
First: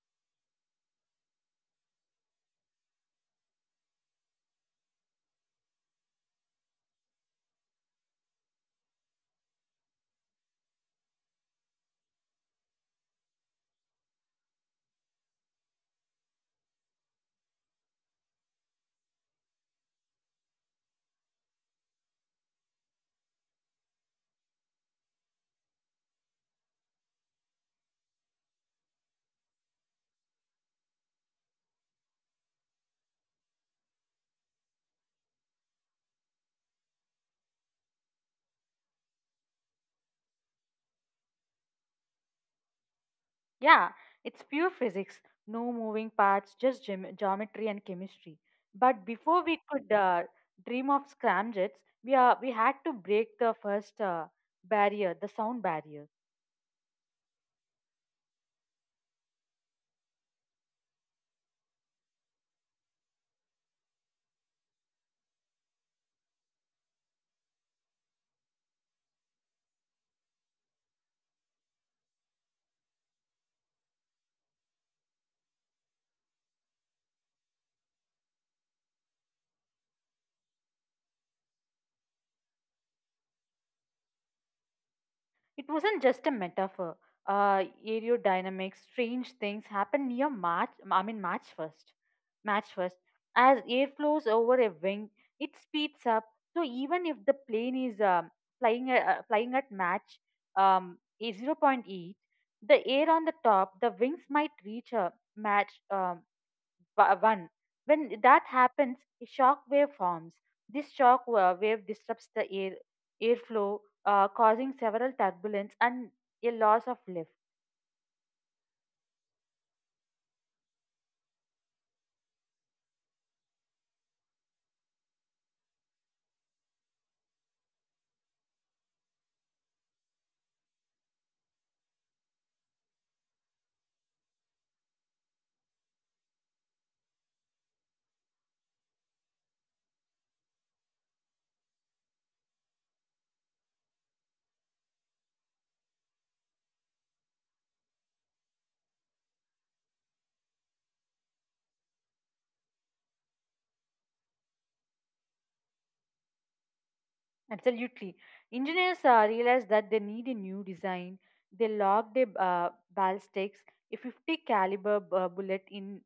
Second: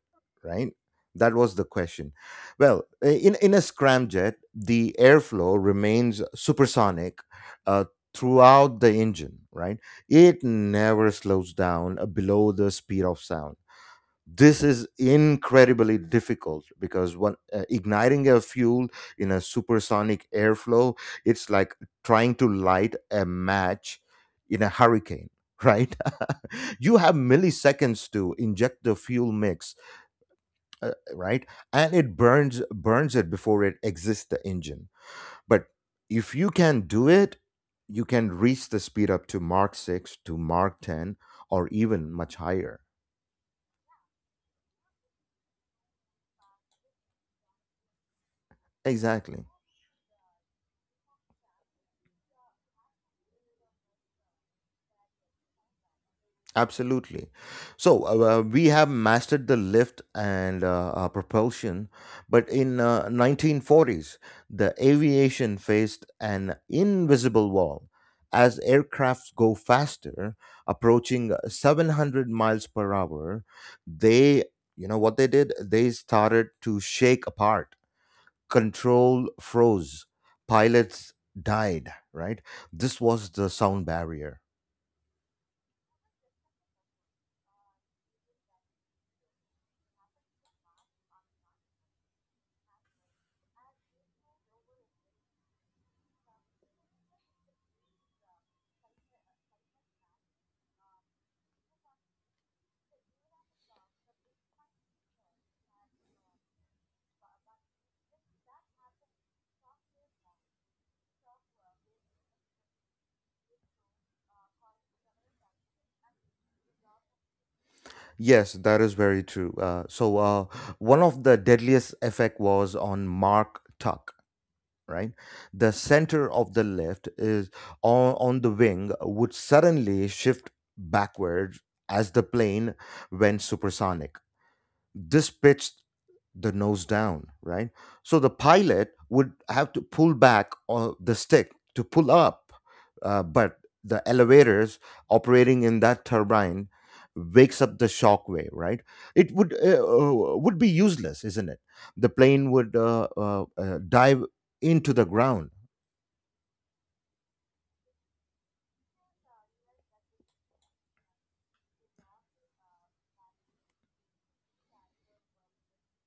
S1: right? That was the question. Well, in a scramjet, the airflow remains supersonic uh, throughout the engine, right? It never slows down below the speed of sound. This is incredibly difficult because when igniting a fuel in a supersonic airflow, it's like trying to light a match in a hurricane, right? You have milliseconds to inject the fuel mix, right, and it burns it before it exits the engine. But if you can do it, you can reach the speed up to mark 6 to mark 10 or even much higher.
S2: Yeah, it's pure physics, no moving parts, just geometry and chemistry. But before
S1: Exactly.
S2: we could dream of scramjets, we had to break the first barrier, the sound barrier.
S1: Absolutely. So we have mastered the lift and propulsion, but in 1940s, the aviation faced an invisible wall. As aircrafts go faster, approaching 700 miles per hour, they, you know what they did? They started to shake apart. Control froze. Pilots died, right? This was the sound barrier.
S2: It wasn't just a metaphor. Aerodynamics, strange things happen near March. I mean, March 1st. March 1st, as air flows over a wing, it speeds up. So even if the plane is flying at Mach a zero point 0.8, the air on the top, the wings might reach a Mach one. When that happens, a shock wave forms. This shock wave disrupts the airflow, causing several turbulence and a loss of lift.
S1: Yes, that is very true. One of the deadliest effect was on Mark Tuck, right? The center of the lift is on the wing would suddenly shift backwards as the plane went supersonic, this pitched the nose down, right? So the pilot would have to pull back on the stick to pull up, but the elevators operating in that turbine wakes up the shock wave, right? It would be useless, isn't it? The plane would dive into the ground.
S2: Absolutely, engineers realized that they need a new design. They locked a ballistics, a 50 caliber bullet in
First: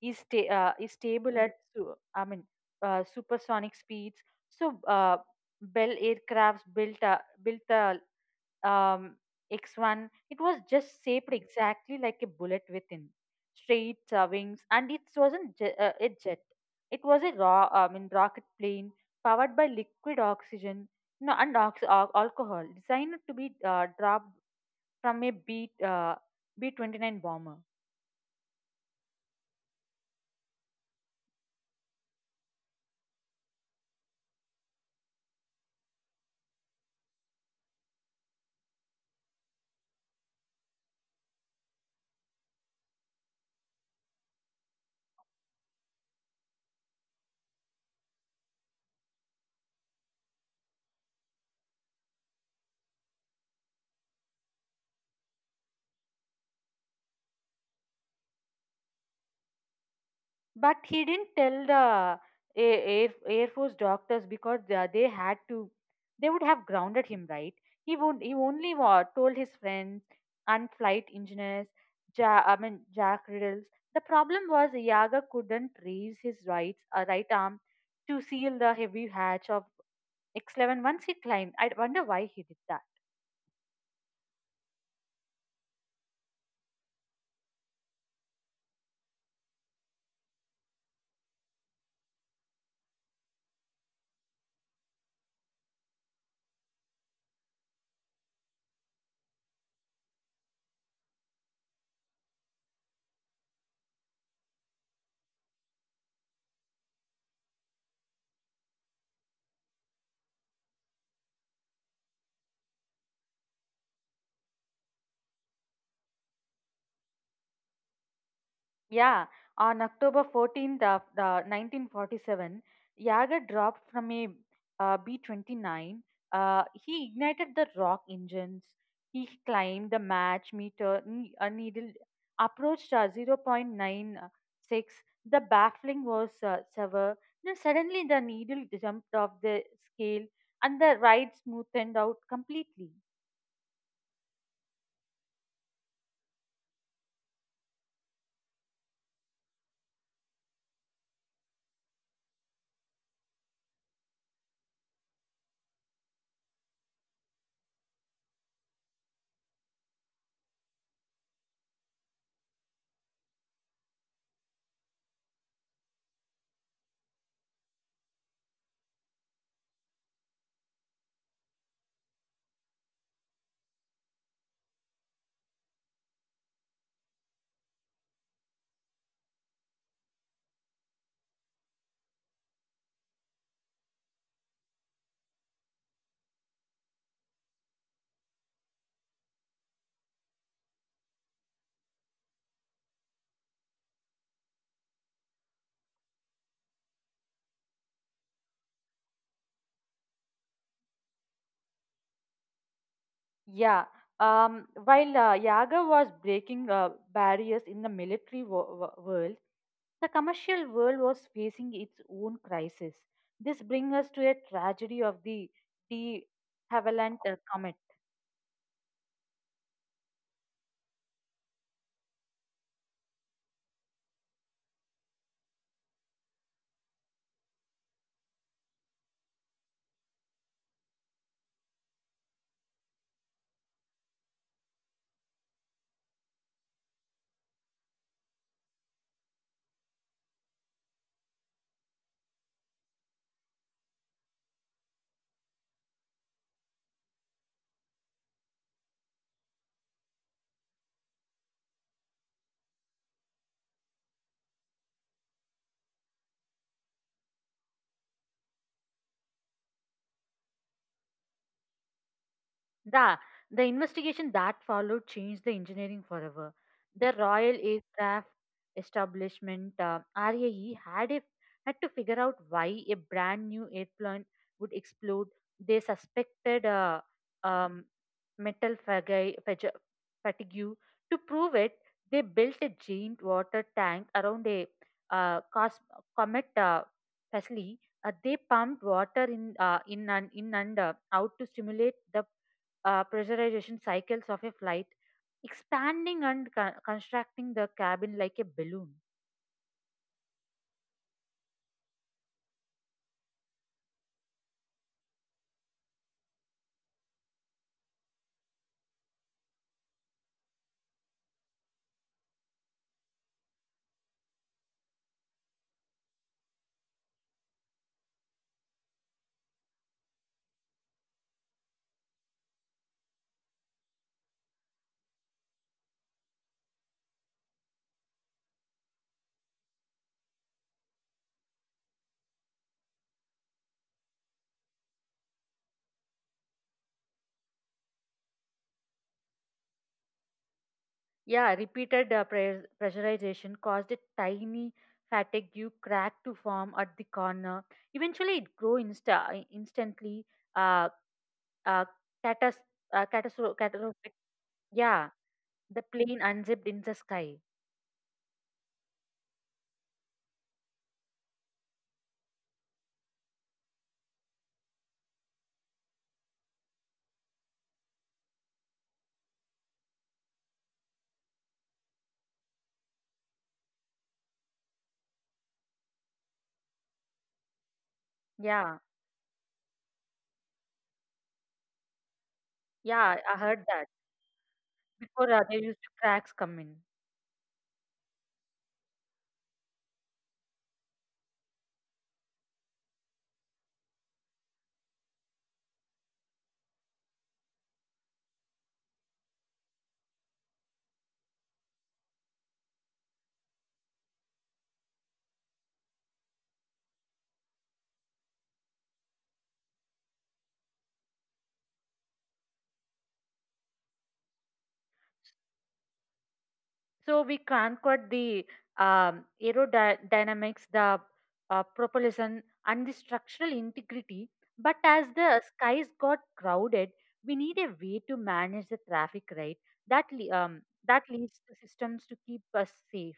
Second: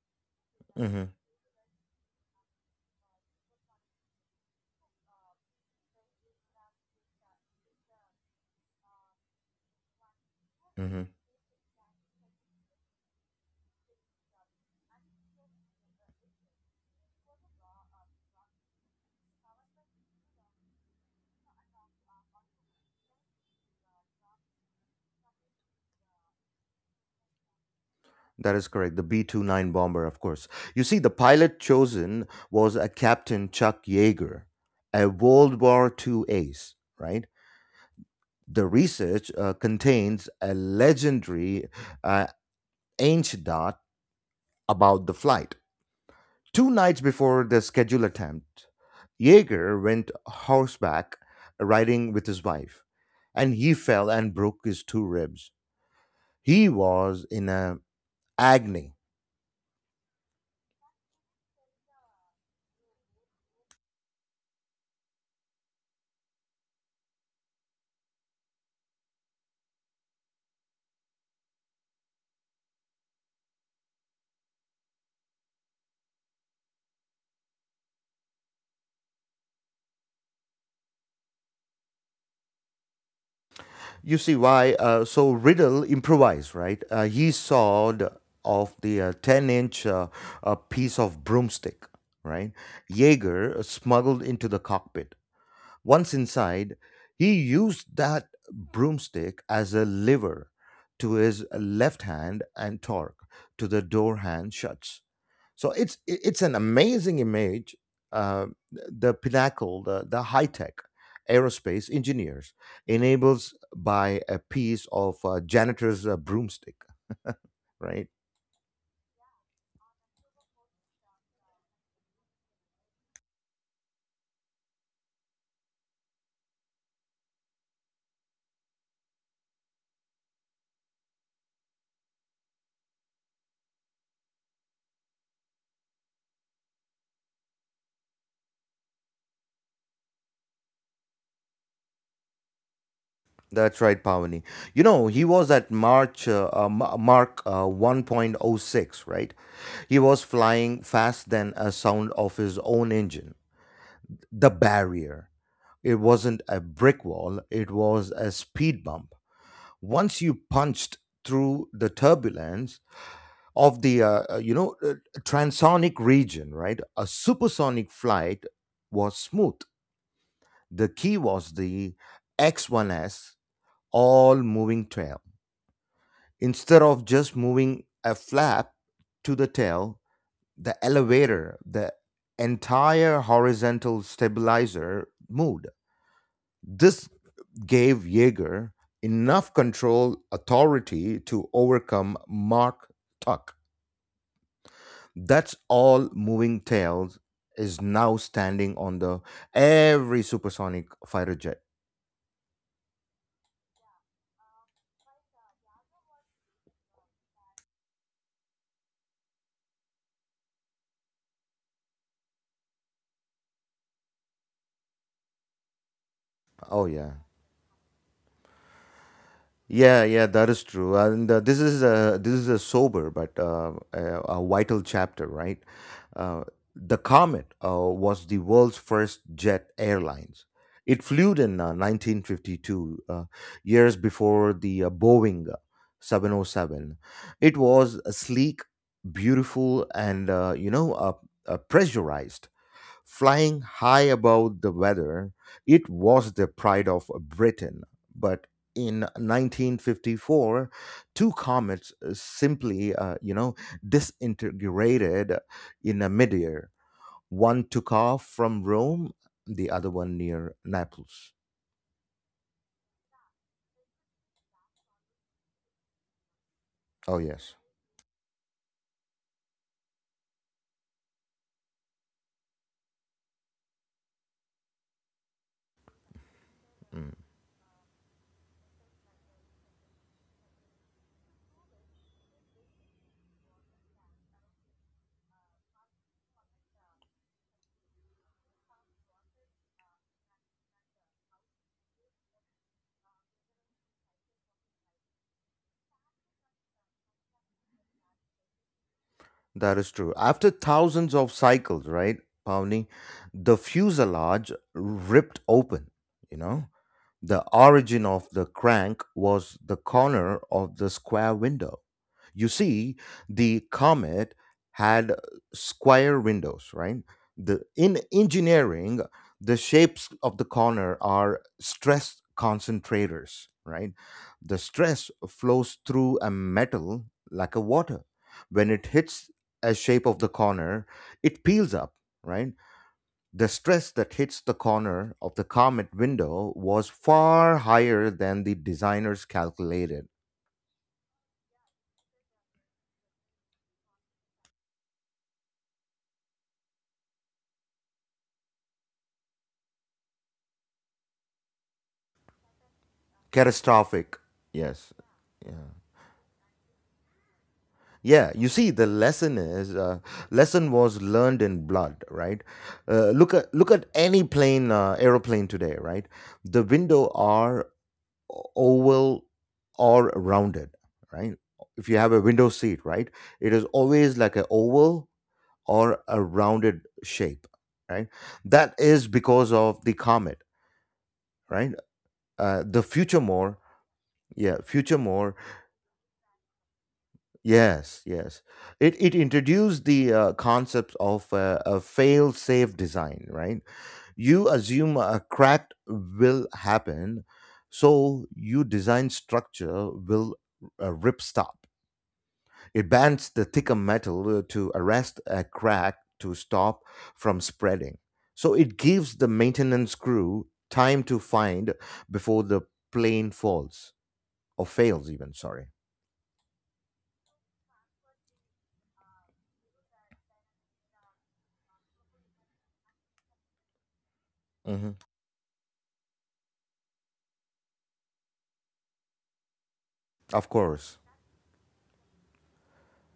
S2: is, sta- uh, is
S1: Hmm.
S2: stable at I mean, supersonic speeds. So, Bell aircrafts built the um, X1. It was just
S1: Hmm.
S2: shaped exactly like a bullet within straight wings, and it wasn't a jet. It was a rocket plane powered by liquid oxygen no, and alcohol, designed to be dropped from a B B-29 bomber.
S1: That is correct. The B B-29 bomber, of course. You see, the pilot chosen was a Captain Chuck Yeager, a World War two ace, right? The research contains a legendary uh, anecdote about the flight. Two nights before the scheduled attempt, Yeager went horseback riding with his wife, and he fell and broke his two ribs. He was in a agony.
S2: But he didn't tell the Air Force doctors because they would have grounded him, right? He only told his friends and flight engineers, Jack Riddles. The problem was Yaga couldn't raise his right arm to seal the heavy hatch of X-11 once he climbed. I wonder why he did that.
S1: You see why? So Riddle improvised, right? He sawed off the 10 inch piece of broomstick, right? Jaeger smuggled into the cockpit. Once inside, he used that broomstick as a lever to his left hand and torque to the door hand shuts. So it's an amazing image. Uh, the pinnacle, the high tech aerospace engineers enables by a piece of janitor's broomstick, right?
S2: Yeah, on October 14th of the 1947, Yager dropped from a B-29. He ignited the rock engines. He climbed the match meter needle, approached 0.96. The baffling was severe. Then suddenly the needle jumped off the scale, and the ride smoothed out completely.
S1: That's right, Pavani. You know, he was at Mark 1.06, right? He was flying fast than a sound of his own engine. The barrier. It wasn't a brick wall, it was a speed bump. Once you punched through the turbulence of the transonic region, right, a supersonic flight was smooth. The key was the x one S all moving tail, instead of just moving a flap to the tail. The elevator, the entire horizontal stabilizer moved. This gave Jaeger enough control authority to overcome Mark Tuck. That's all. Moving Tails is now standing on the every supersonic fighter jet.
S2: Yeah. While Yaga was breaking barriers in the military world, the commercial world was facing its own crisis. This brings us to a tragedy of the de
S1: Oh yeah.
S2: Havilland comet.
S1: Yeah, that is true, and this is a sober but a vital chapter, right? Uh, the Comet was the world's first jet airlines. It flew in 1952, years before the Boeing 707. It was sleek, beautiful, and pressurized. Flying high above the weather, it was the pride of Britain. But in 1954, two comets simply, disintegrated in a midair. One took off from Rome, the other one near Naples.
S2: The, the investigation that followed changed the engineering forever. The
S1: Oh, yes.
S2: Royal Aircraft Establishment RAE had to figure out why a brand new airplane would explode. They suspected
S1: Mm.
S2: um, metal fatigue. To prove it, they built a giant water tank around a uh, cos- comet facility. They pumped water in and out to stimulate the pressurization cycles of a flight, expanding and constructing the cabin like a balloon.
S1: That is true. After thousands of cycles, right, Pawni, the fuselage ripped open, you know. The origin of the crank was the corner of the square window. You see, the Comet had square windows, right? In engineering, the shapes of the corner are stress concentrators, right? The stress flows through a metal like a water. When it hits a shape of the corner, it peels up, right? The stress that hits the corner of the Comet window was far higher than the designers calculated.
S2: Yeah, repeated pressurization caused a tiny fatigue crack to form at the corner. Eventually, it grew instantly uh, uh, catas- catastrophic.
S1: Catastrophic. Yes.
S2: Yeah,
S1: Yeah.
S2: the plane unzipped in the sky.
S1: Yeah. You see, the lesson is lesson was learned in blood, right? Look at any plane, aeroplane today, right? The window are oval or rounded, right? If you have a window seat, right, it is always like an oval or a rounded shape, right? That
S2: Yeah,
S1: is because of the comet, right? The
S2: yeah,
S1: future
S2: I
S1: more,
S2: heard that.
S1: yeah, future
S2: Before
S1: more,
S2: there used to cracks come in.
S1: yes, yes. It introduced the concept of a fail safe design, right? You assume a crack will happen, so you design structure will rip stop. It bends the thicker metal to arrest a crack to stop from spreading. So it gives the maintenance crew time to find before the plane falls or fails, even. Sorry.
S2: So we conquered the aerodynamics, the propulsion, and the structural integrity. But
S1: Hmm.
S2: as the skies got crowded, we need a way to manage the traffic, right? That le-
S1: Of
S2: um,
S1: course.
S2: that leads to systems to keep us safe.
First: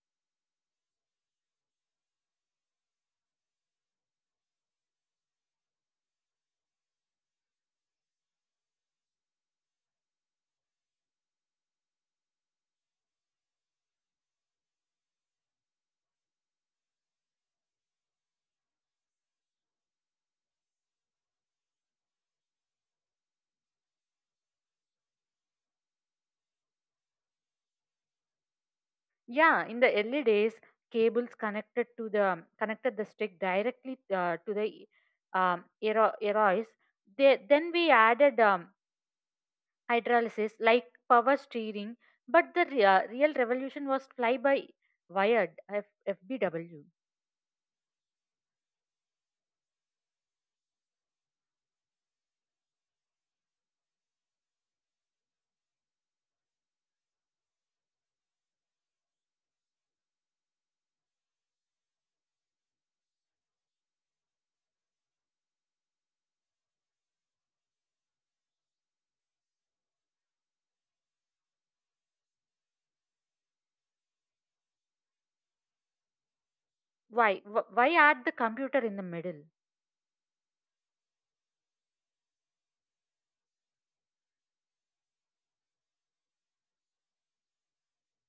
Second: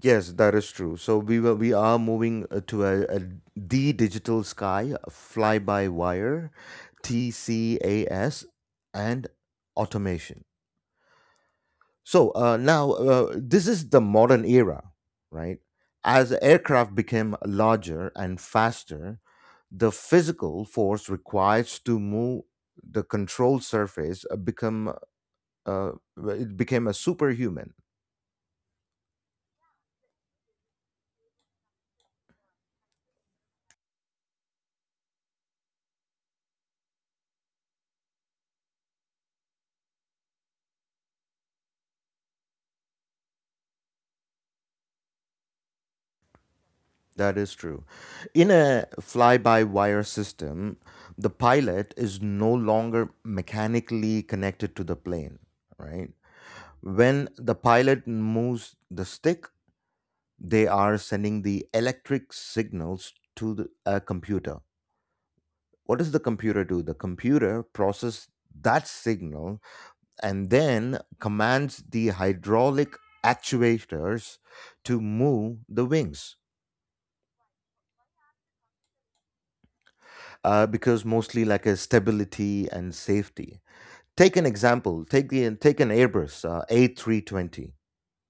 S1: Yes, that is true. We are moving to a D digital sky, fly by wire, TCAS, and automation. So now this is the modern era, right? As aircraft became larger and faster, the physical force required to move the control surface become uh, it became a superhuman.
S2: Yeah, in the early days, cables connected the stick directly to the aerois. Then we added hydrolysis like power steering, but the real revolution was fly by wired FBW.
S1: That is true. In a fly-by-wire system, the pilot is no longer mechanically connected to the plane, right? When the pilot moves the stick, they are sending the electric signals to a computer. What does the computer do? The computer process that signal and then commands the hydraulic actuators to move the wings.
S2: Why? Why add the computer in the middle?
S1: Because mostly like a stability and safety, take an example, take an airbus A320,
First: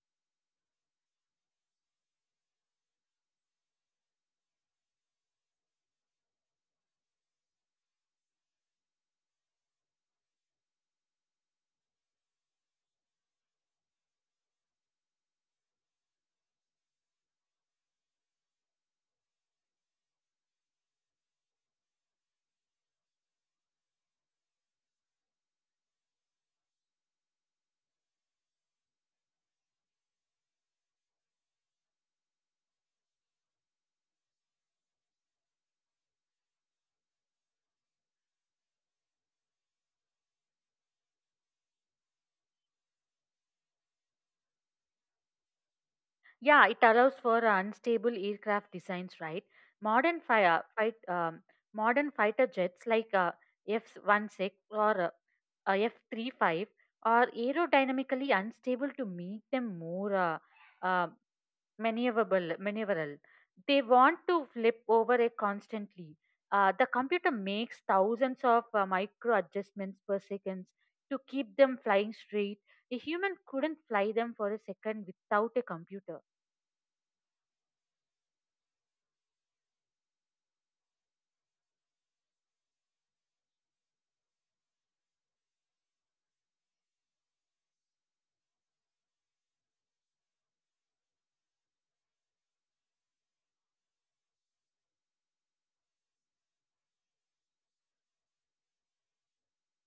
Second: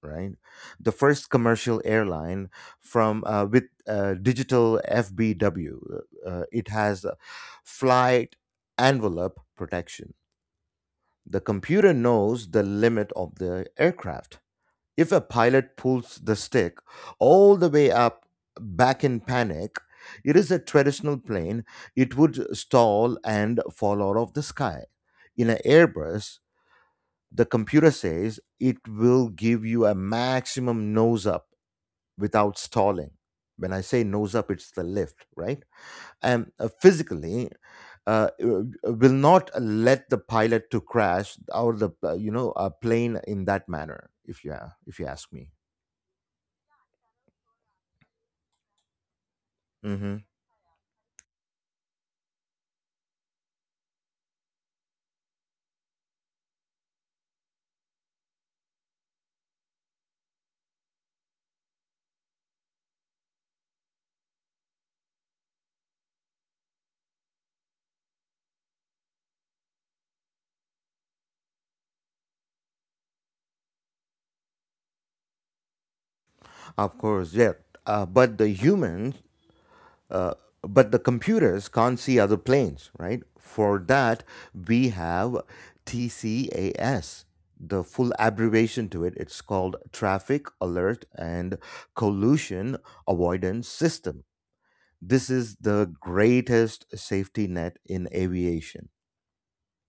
S1: right? The first commercial airline from with digital FBW. It has a flight envelope protection. The computer knows the limit of the aircraft. If a pilot pulls the stick all the way up back in panic, it is a traditional plane. It would stall and fall out of the sky. In an Airbus, the computer says it will give you a maximum nose up without stalling. When I say nose up, it's the lift, right? And physically, will not let the pilot to crash or the a plane in that manner. If you ask me,
S2: Yeah, it allows for unstable aircraft designs, right?
S1: hmm.
S2: Modern fire fight, um, modern fighter jets like F-16 or uh, F-35 are aerodynamically unstable to make them more uh, maneuverable. They want to flip over it constantly. The computer makes thousands of micro adjustments per second to keep them flying straight. A human couldn't fly them for a second without a computer.
S1: Of course, yeah. Uh, but the humans Uh, but the computers can't see other planes, right? For that, we have TCAS. The full abbreviation to it, it's called Traffic Alert and Collision Avoidance System. This is the greatest safety net in aviation.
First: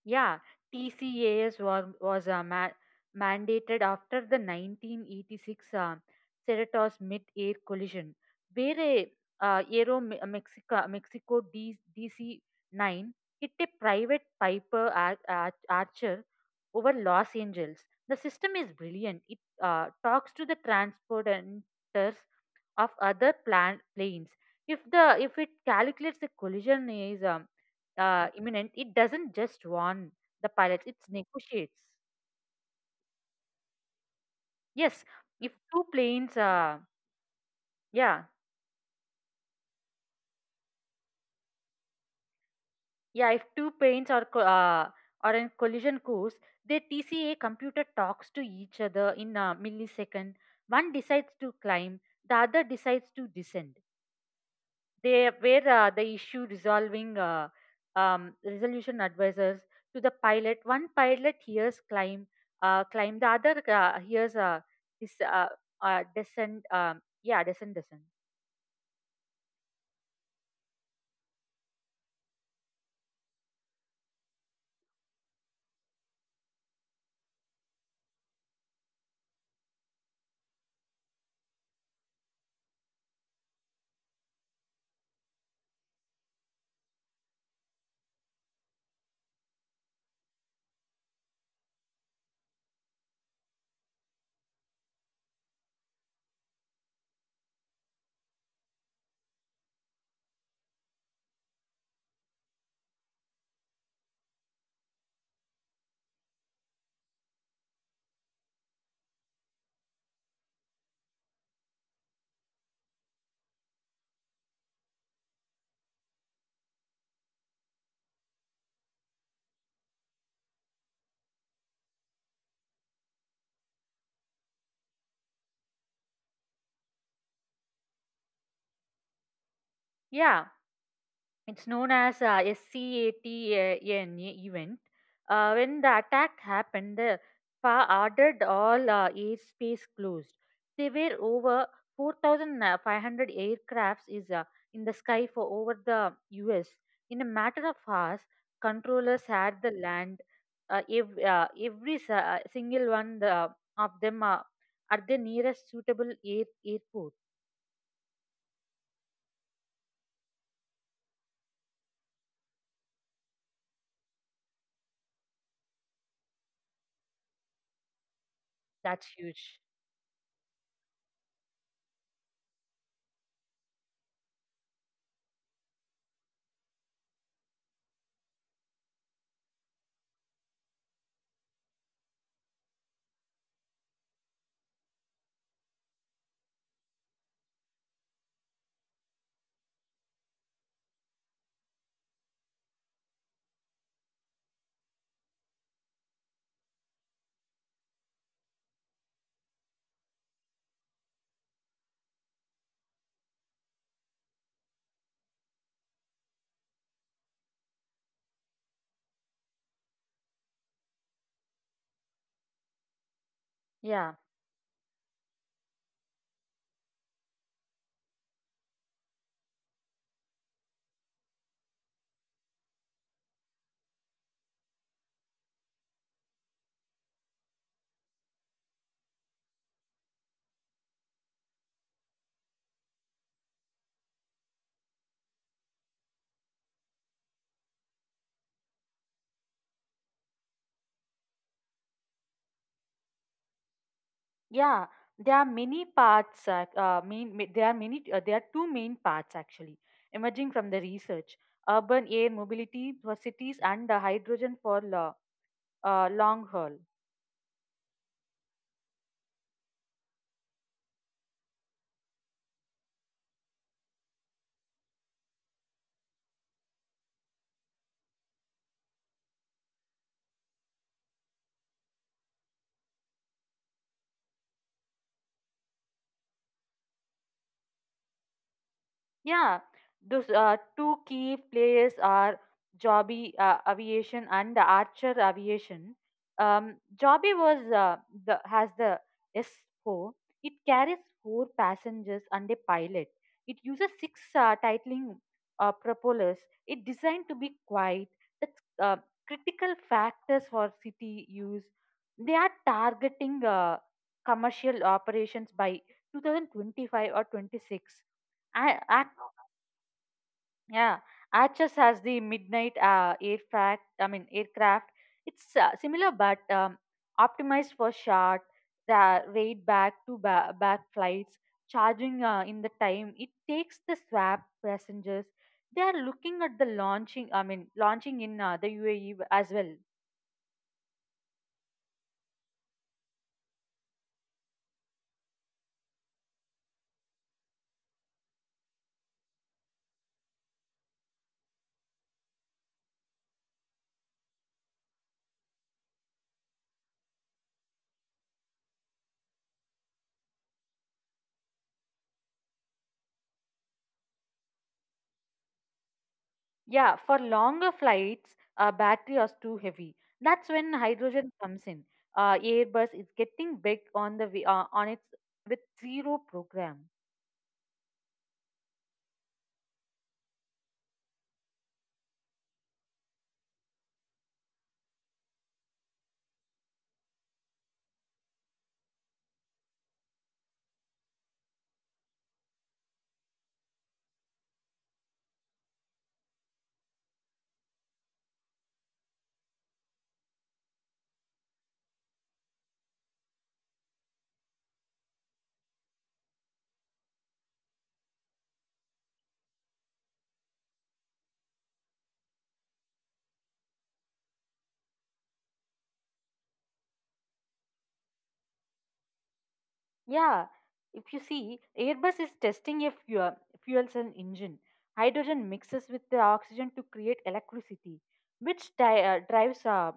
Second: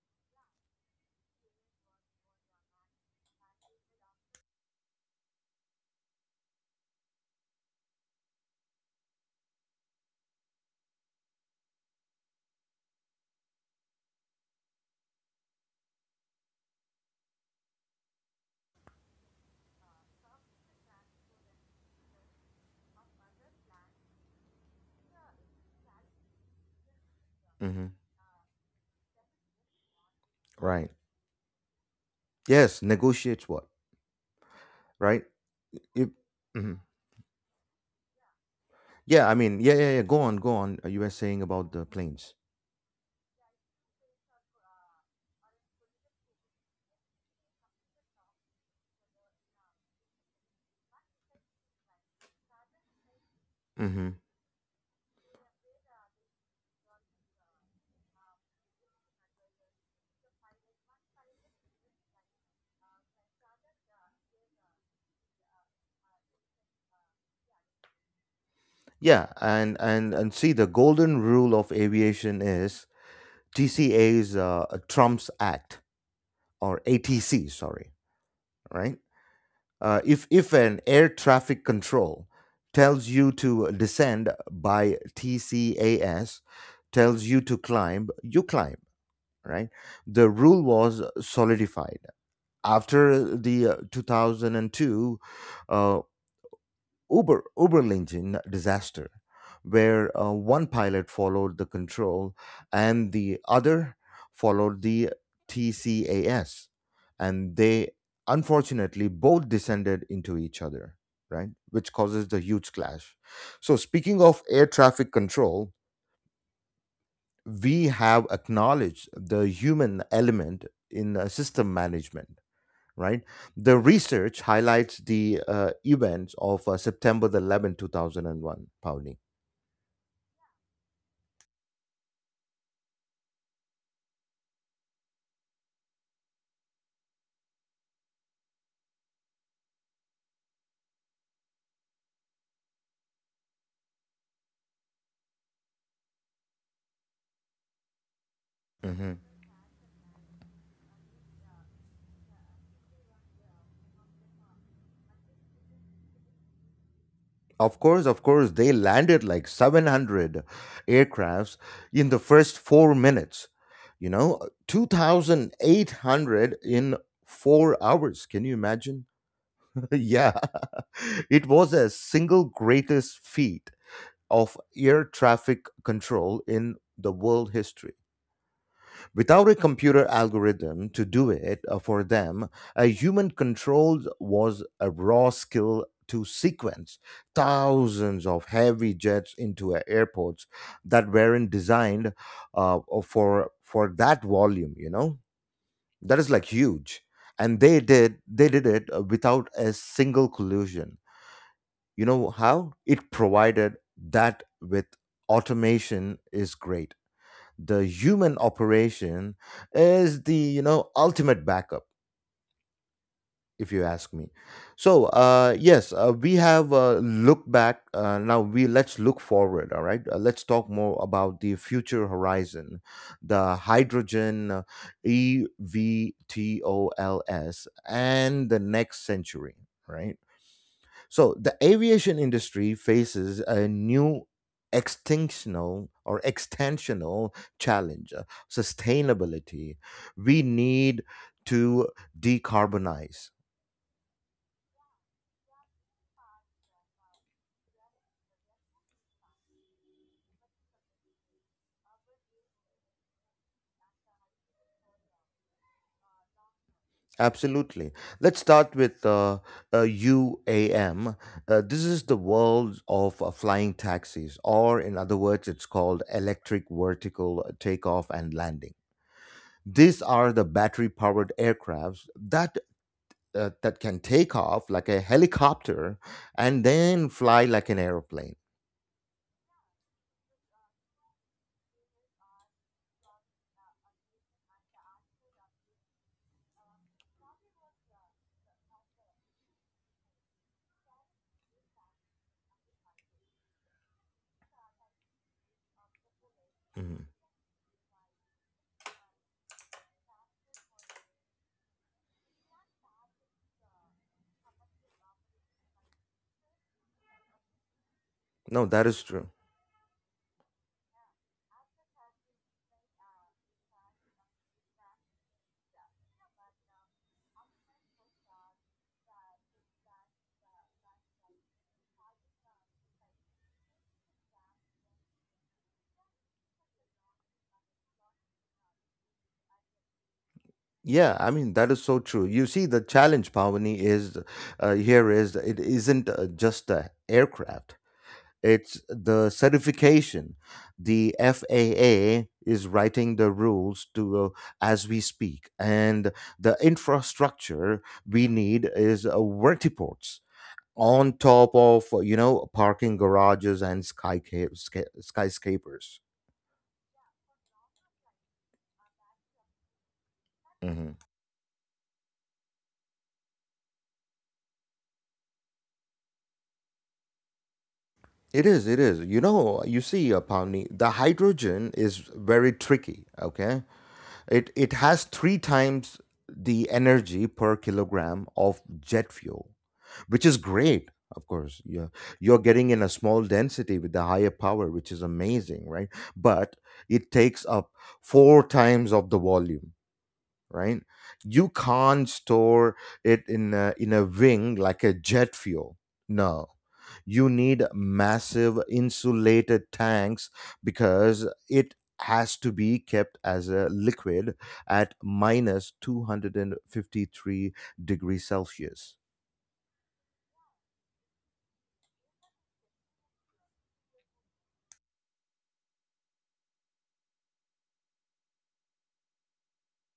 S2: Yeah, TCAS was mandated after the 1986 Cerritos mid-air collision, where a Aero Mexico DC-9 hit a private Piper Archer over Los Angeles. The system is brilliant. It talks to the transporters of other planes. If it calculates the collision is
S1: Hmm.
S2: imminent, it doesn't just warn the pilots;
S1: Right.
S2: it negotiates.
S1: Yes, negotiates what?
S2: Yes,
S1: Right?
S2: if two
S1: You,
S2: planes,
S1: mhm.
S2: yeah,
S1: Yeah, go on, go on. You were saying about the planes.
S2: yeah, if two planes are are in collision course, their TCA computer talks to each other in a millisecond. One decides to climb, the other decides to descend. They were the issue resolving resolution advisors to the pilot. One pilot hears climb, climb. The other hears this descend. Yeah, descend, descend.
S1: Yeah, and see, the golden rule of aviation is TCA's Trump's Act or ATC. Sorry, right? If an air traffic control tells you to descend by TCAS, tells you to climb, you climb. Right? The rule was solidified after the 2002 uh, Uberlingen disaster, where one pilot followed the control and the other followed the TCAS, and they unfortunately both descended into each other, right? Which causes the huge clash. So speaking of air traffic control, we have acknowledged the human element in system management, right? The research highlights the events of September the 11th, 2001, Pauli.
S2: Yeah, it's known as SCATAN event. When the attack happened, the FA ordered all airspace closed. There were over 4,500 aircrafts is in the sky for over the U.S. In a matter of hours,
S1: Hmm.
S2: controllers had the land. Every single one of them at the nearest suitable airport.
S1: Of course, they landed like 700 aircrafts in the first 4 minutes. You know, 2,800 in 4 hours. Can you
S2: That's
S1: imagine?
S2: huge.
S1: Yeah, it was a single greatest feat of air traffic control in the world history without a computer algorithm to do it for them. A human controls was a raw skill to sequence thousands of heavy jets into a airports that weren't designed for that volume. You know that is like huge, and they did it without a single collusion. You know how it provided that. With automation is great, the human operation is the you know ultimate backup if you ask
S2: Yeah.
S1: me. So we have looked back, now we let's look forward. All right, let's talk more about the future horizon, the hydrogen evtols and the next century, right? So the aviation industry faces a new extinctional or extensional challenge, sustainability. We need to decarbonize.
S2: Yeah, there are many parts. There are many. There are two main parts actually emerging from the research: urban air mobility for cities, and hydrogen for long haul.
S1: Absolutely. Let's start with UAM. This is the world of flying taxis, or in other words, it's called electric vertical takeoff and landing. These are the battery powered aircrafts that that can take off like a helicopter and then fly like an airplane.
S2: Yeah, those two key players are Joby Aviation and Archer Aviation. Joby was the has the S4. It carries four passengers and a pilot. It uses six titling propellers. It
S1: Mhm.
S2: designed to be quiet. That's critical factors for city use. They are targeting commercial operations by 2025 or 26.
S1: No, that
S2: I
S1: is true.
S2: Yeah, Archers has the midnight aircraft. I mean aircraft. It's similar but optimized for short, raid back to back flights, charging in the time it takes the swap passengers. They are looking at the launching. I mean launching in the UAE as well.
S1: Yeah, I mean that is so true. You see, the challenge, Pavani, is here is it isn't just the aircraft; it's the certification. The FAA is writing the rules to as we speak, and the infrastructure we need is vertiports on top of you know parking garages and skyscrapers.
S2: Yeah, for longer flights, battery is too heavy. That's when
S1: Hmm.
S2: hydrogen comes in. Airbus is getting big on its with zero program.
S1: It is, it is. You know, you see, Pavni, the hydrogen is very tricky. Okay, it has three times the energy per kilogram of jet fuel, which is great. Of course, you're getting in a small density with the higher power, which is amazing, right? But it takes up four times of the volume. Right? You can't store it in in a wing like a jet fuel. No. You need massive insulated tanks because it has to be kept as a liquid at minus 253 degrees Celsius.
S2: Yeah, if you see, Airbus is testing a fuel cell engine. Hydrogen mixes with the oxygen to create electricity, which drives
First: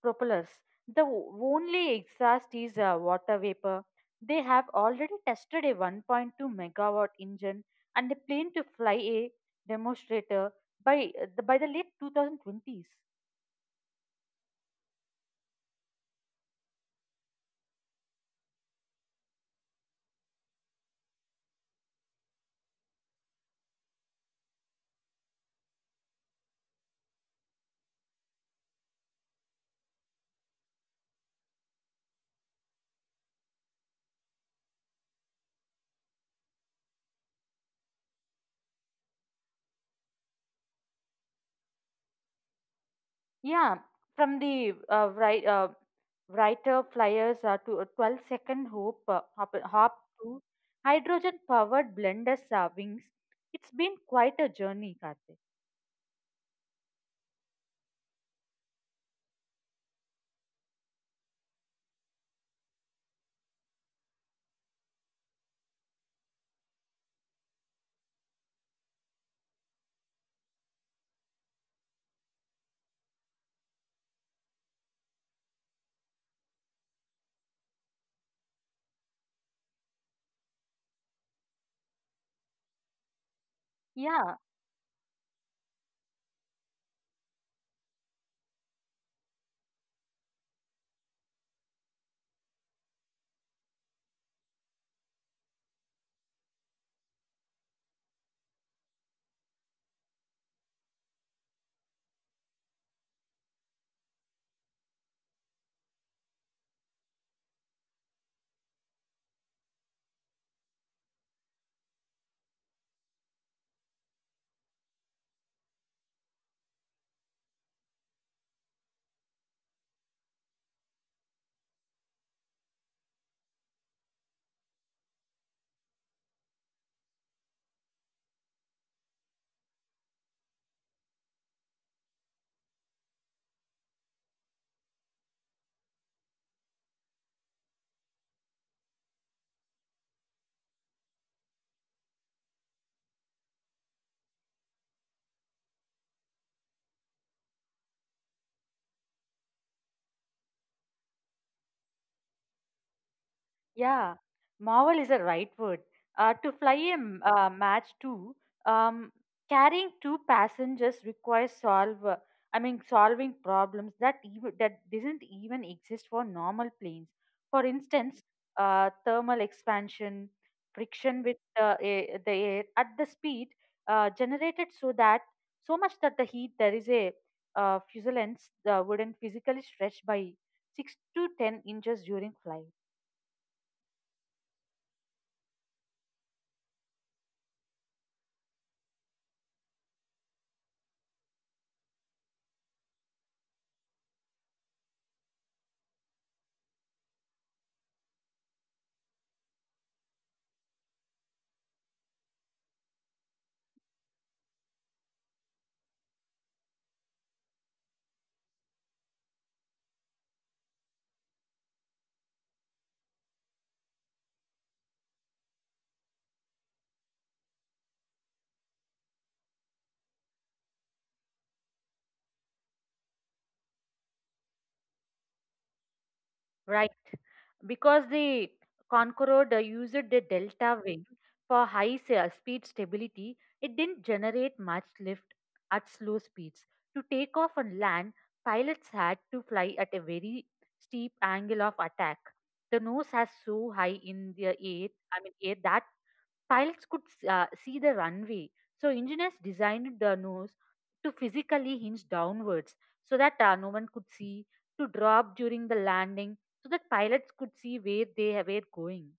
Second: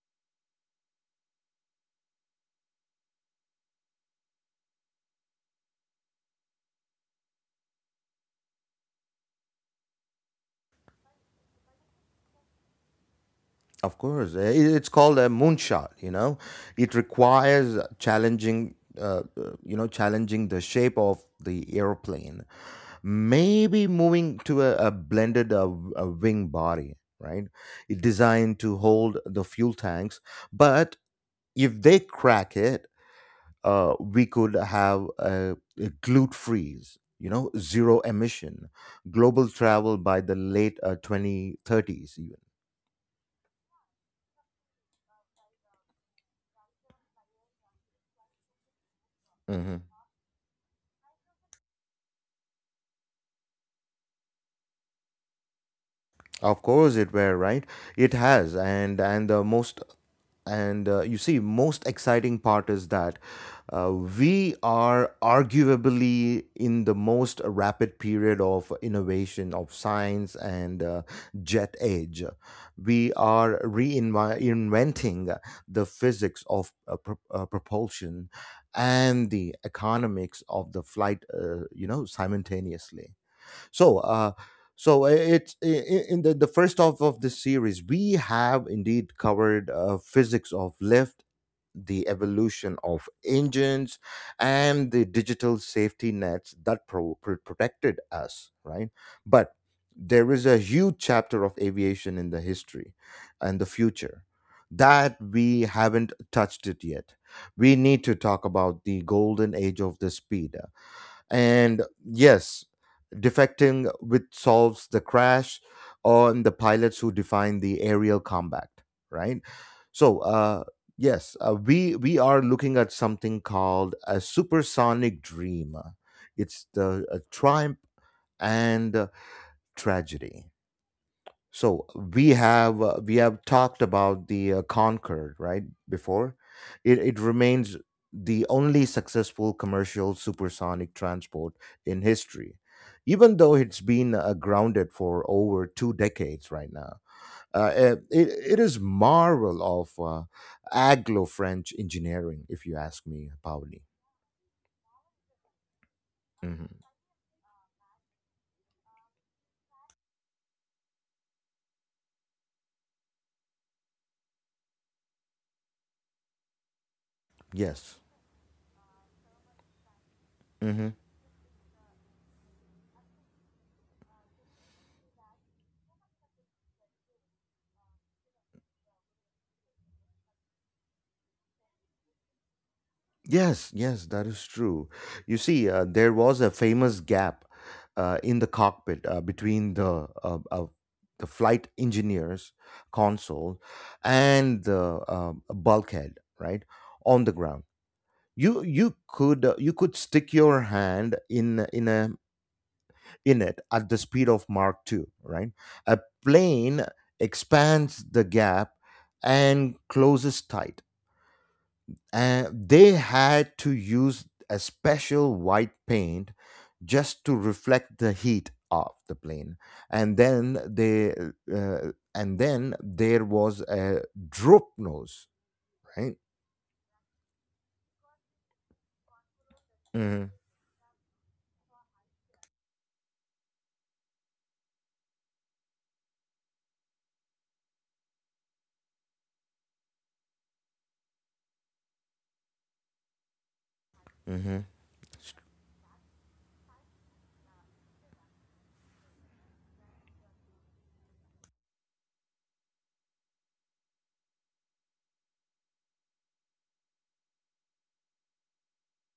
S2: propellers. The only exhaust is water vapor. They have already tested a 1.2 megawatt engine and a plane to fly a demonstrator by the late 2020s.
S1: Of course, it's called a moonshot. You know, it requires challenging, challenging the shape of the airplane. Maybe moving to a blended a wing body, right? It designed to hold the fuel tanks, but if they crack it, we could have a glute freeze. You know, zero emission, global travel by the late 2030s, even.
S2: Yeah, from the writer flyers to a 12 second hop to hydrogen powered blenders wings. It's been quite a journey, Karthik.
S1: Of course it were, right? It has and the most and you see most exciting part is that we are arguably in the most rapid period of innovation of science and jet age. We are reinventing the physics of propulsion and the economics of the flight, simultaneously. So,
S2: Yeah.
S1: so I- it's I- in the first half of this series, we have indeed covered physics of lift, the evolution of engines, and the digital safety nets that protected us, right? But there is a huge chapter of aviation in the history and the future that we haven't touched it yet. We need to talk about the golden age of the speed. And yes, defecting which solves the crash on the pilots who define the aerial combat, right? So, yes, we are looking at something called a supersonic dream. It's the a triumph and tragedy. So we have talked about the Concord right before. It remains the only successful commercial supersonic transport in history, even though it's been grounded for over two decades right now. It is marvel of Anglo-French engineering, if you ask me, Pauli.
S2: Yeah, marvel is the right word. To fly
S1: Hmm.
S2: a match two, um, carrying two passengers requires solving problems that even that doesn't even exist for normal planes. For
S1: Yes.
S2: instance, thermal expansion,
S1: Hmm.
S2: friction with the air at the speed generated so much that the heat there is a fuselage wouldn't physically stretch by 6 to 10 inches during flight.
S1: Yes, yes, that is true. You see, there was a famous gap in the cockpit between the flight engineer's console and the bulkhead, right on the ground. You could you could stick your hand in it at the speed of Mark two, right? A plane expands the gap and closes tight, they had to use a special white paint just to reflect the heat of the plane, and then they and then there was a droop nose, right.
S2: Right, because the Concorde used the
S1: Hmm.
S2: delta wing for high speed stability, it didn't generate much lift at slow speeds. To take off and land, pilots had to fly at a very steep angle of attack. The nose has so high in the
S1: Hmm.
S2: air, I mean air that pilots could see the runway, so engineers designed the nose to physically hinge downwards so that no one could see, to drop during the landing so that pilots could see where they were going.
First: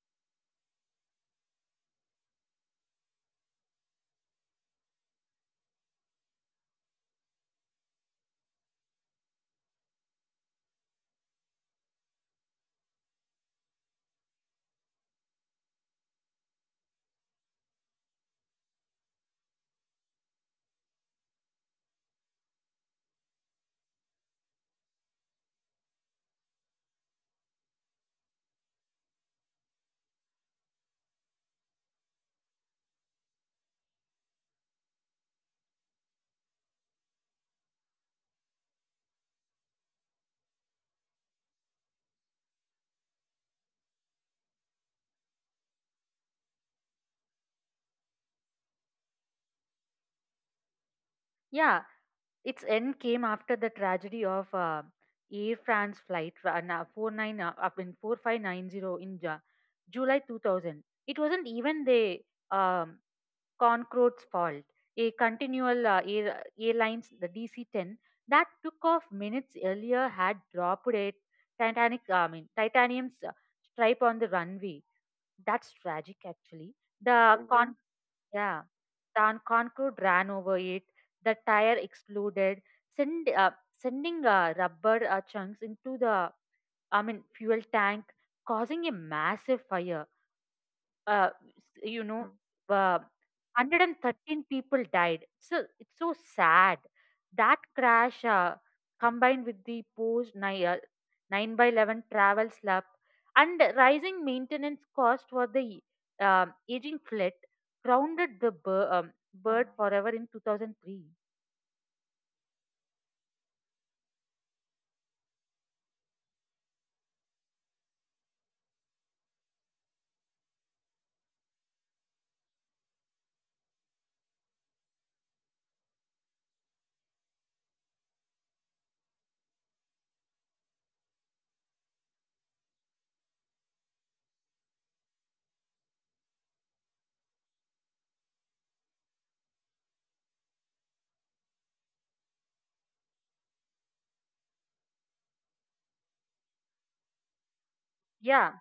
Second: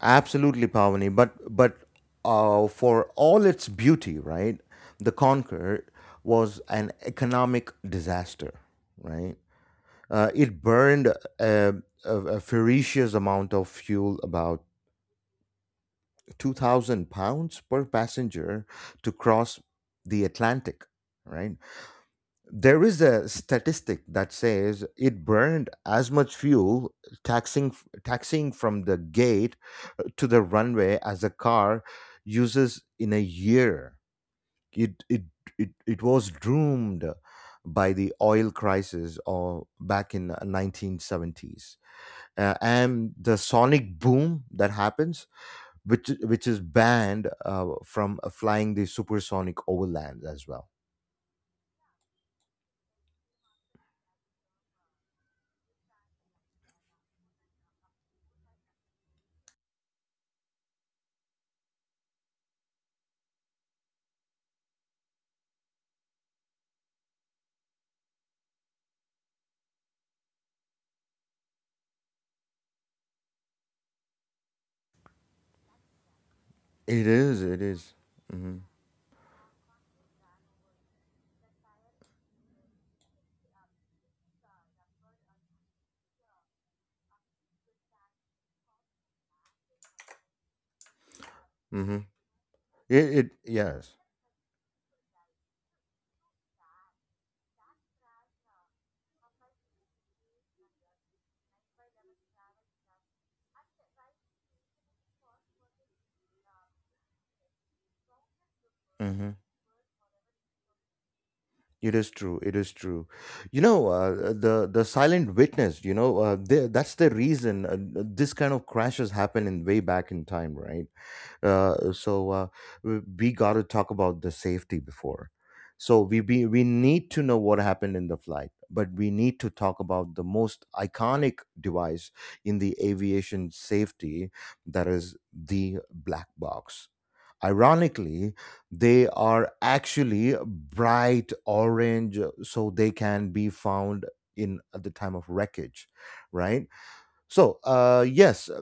S1: Absolutely, pavani, but for all its beauty, right, the Concorde was an economic disaster, right. It burned a, a ferocious amount of fuel, about 2,000 pounds per passenger to cross the Atlantic, right? There is a statistic that says it burned as much fuel taxing taxiing from the gate to the runway as a car uses in a year. It it it was doomed by the oil crisis or back in 1970s, and the sonic boom that happens which is banned from flying the supersonic overland as well.
S2: Yeah, its end came after the tragedy of Air France flight uh, na- 49 uh, up in 4590 in July 2000. It wasn't even the um, Concord's fault. A continual airlines, the DC-10, that took off minutes earlier had dropped a titanium's stripe on the runway. That's tragic, actually.
S1: It
S2: The
S1: is.
S2: Mm-hmm.
S1: It
S2: Mhm.
S1: is. Mm-hmm.
S2: Yeah, the Concorde ran over it. The tire exploded, send, uh, sending rubber chunks into fuel tank, causing a massive fire uh, s-
S1: Mm-hmm.
S2: you know, Mm.
S1: It, yes.
S2: 113 people died. So it's so sad. That crash combined with the post 9 by 11 travel slump and rising maintenance cost for the aging fleet grounded the
S1: Mm-hmm.
S2: bird forever in 2003.
S1: It is true. It is true. You know, the silent witness. You know, the that's the reason this kind of crashes happen in way back in time, right? So we got to talk about the safety before, so we need to know what happened in the flight, but we need to talk about the most iconic device in the aviation safety, that is the black box. Ironically they are actually bright orange, so they can be found in at the time of wreckage, right. so uh yes
S2: Yeah.
S1: uh,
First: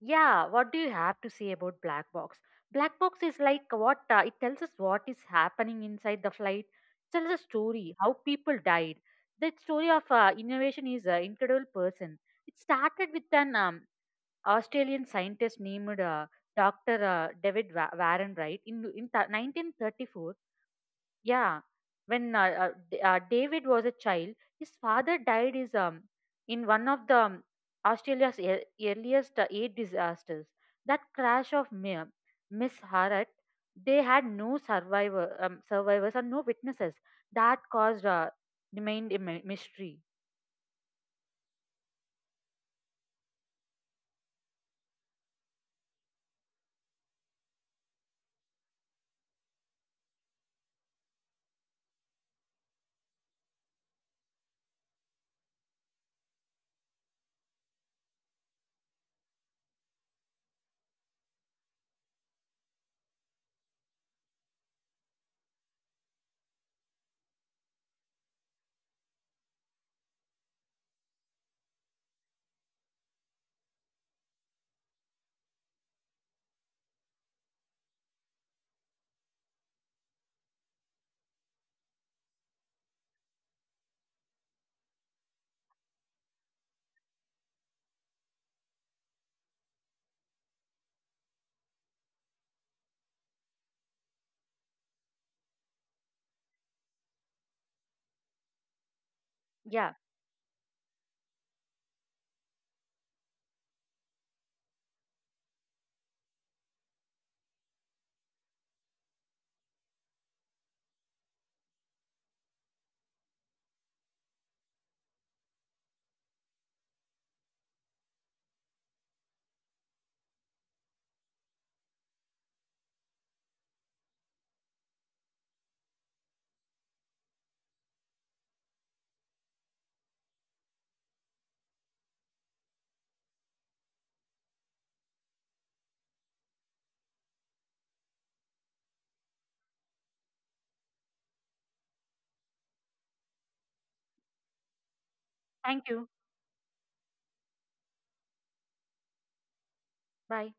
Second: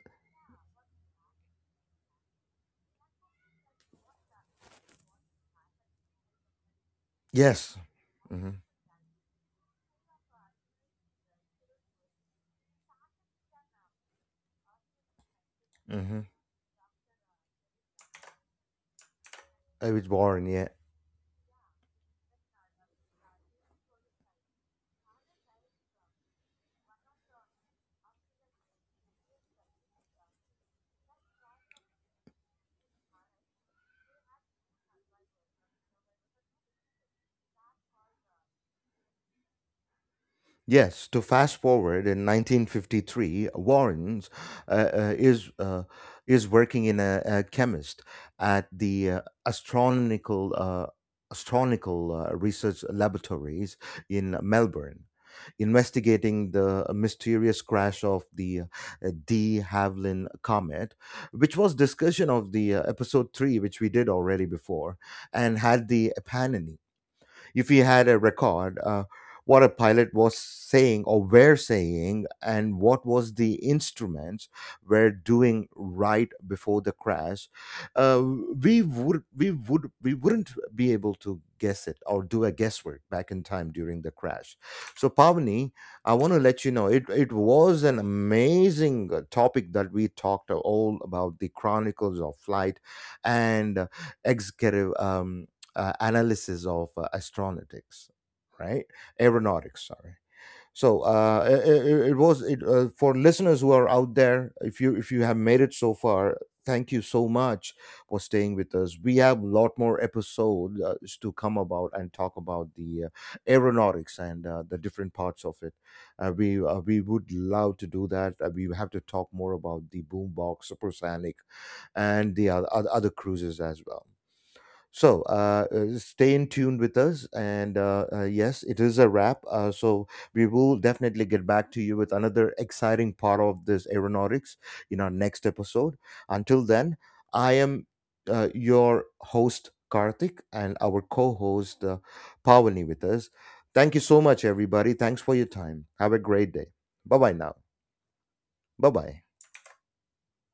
S2: Yeah, what do you have to say about black box? Black box is like what it tells us what is happening inside the flight. It tells a
S1: yes.
S2: story how
S1: Hmm.
S2: people died. The story of innovation is an incredible person. It started with an Australian scientist named
S1: Hmm.
S2: Dr. David Warren Wright in
S1: It was born
S2: 1934.
S1: boring, yeah.
S2: Yeah, when David was a child, his father died is in one of the Australia's earliest eight disasters. That crash of Miss Harat, they had no survivors and no witnesses. That caused remained a mystery.
S1: Yes, to fast forward, in 1953, Warren's uh, uh, is uh, is working in a chemist at the astronomical research laboratories in Melbourne, investigating the mysterious crash of the de Havilland comet, which was discussion of the episode three, which we did already before, and had the eponymous. If we had a record what a pilot was saying or were saying and what was the instruments were doing right before the crash, uh, we wouldn't be able to guess it or do a guesswork back in time during the crash. So pavani, I want to let you know it, it was an amazing topic that we talked all about the chronicles of flight and executive analysis of astronautics, right? Aeronautics,
S2: Yeah,
S1: sorry. So it I- it, was it, For listeners who are out there. If you have made it so far, thank you so much for staying with us. We have a lot more episodes to come about and talk about the aeronautics and the different parts of it. We would love to do that. We have to talk more about the boombox, supersonic, and the other cruises as well. So, stay in tune with us. And yes, it is a wrap. We will definitely get back to you with another exciting part of this aeronautics in our next episode. Until then, I am your host, Karthik, and our co host, Pavani, with us. Thank you so much, everybody. Thanks for your
S2: thank
S1: time.
S2: you.
S1: Have a great day. Bye bye now. Bye bye.
S2: Bye.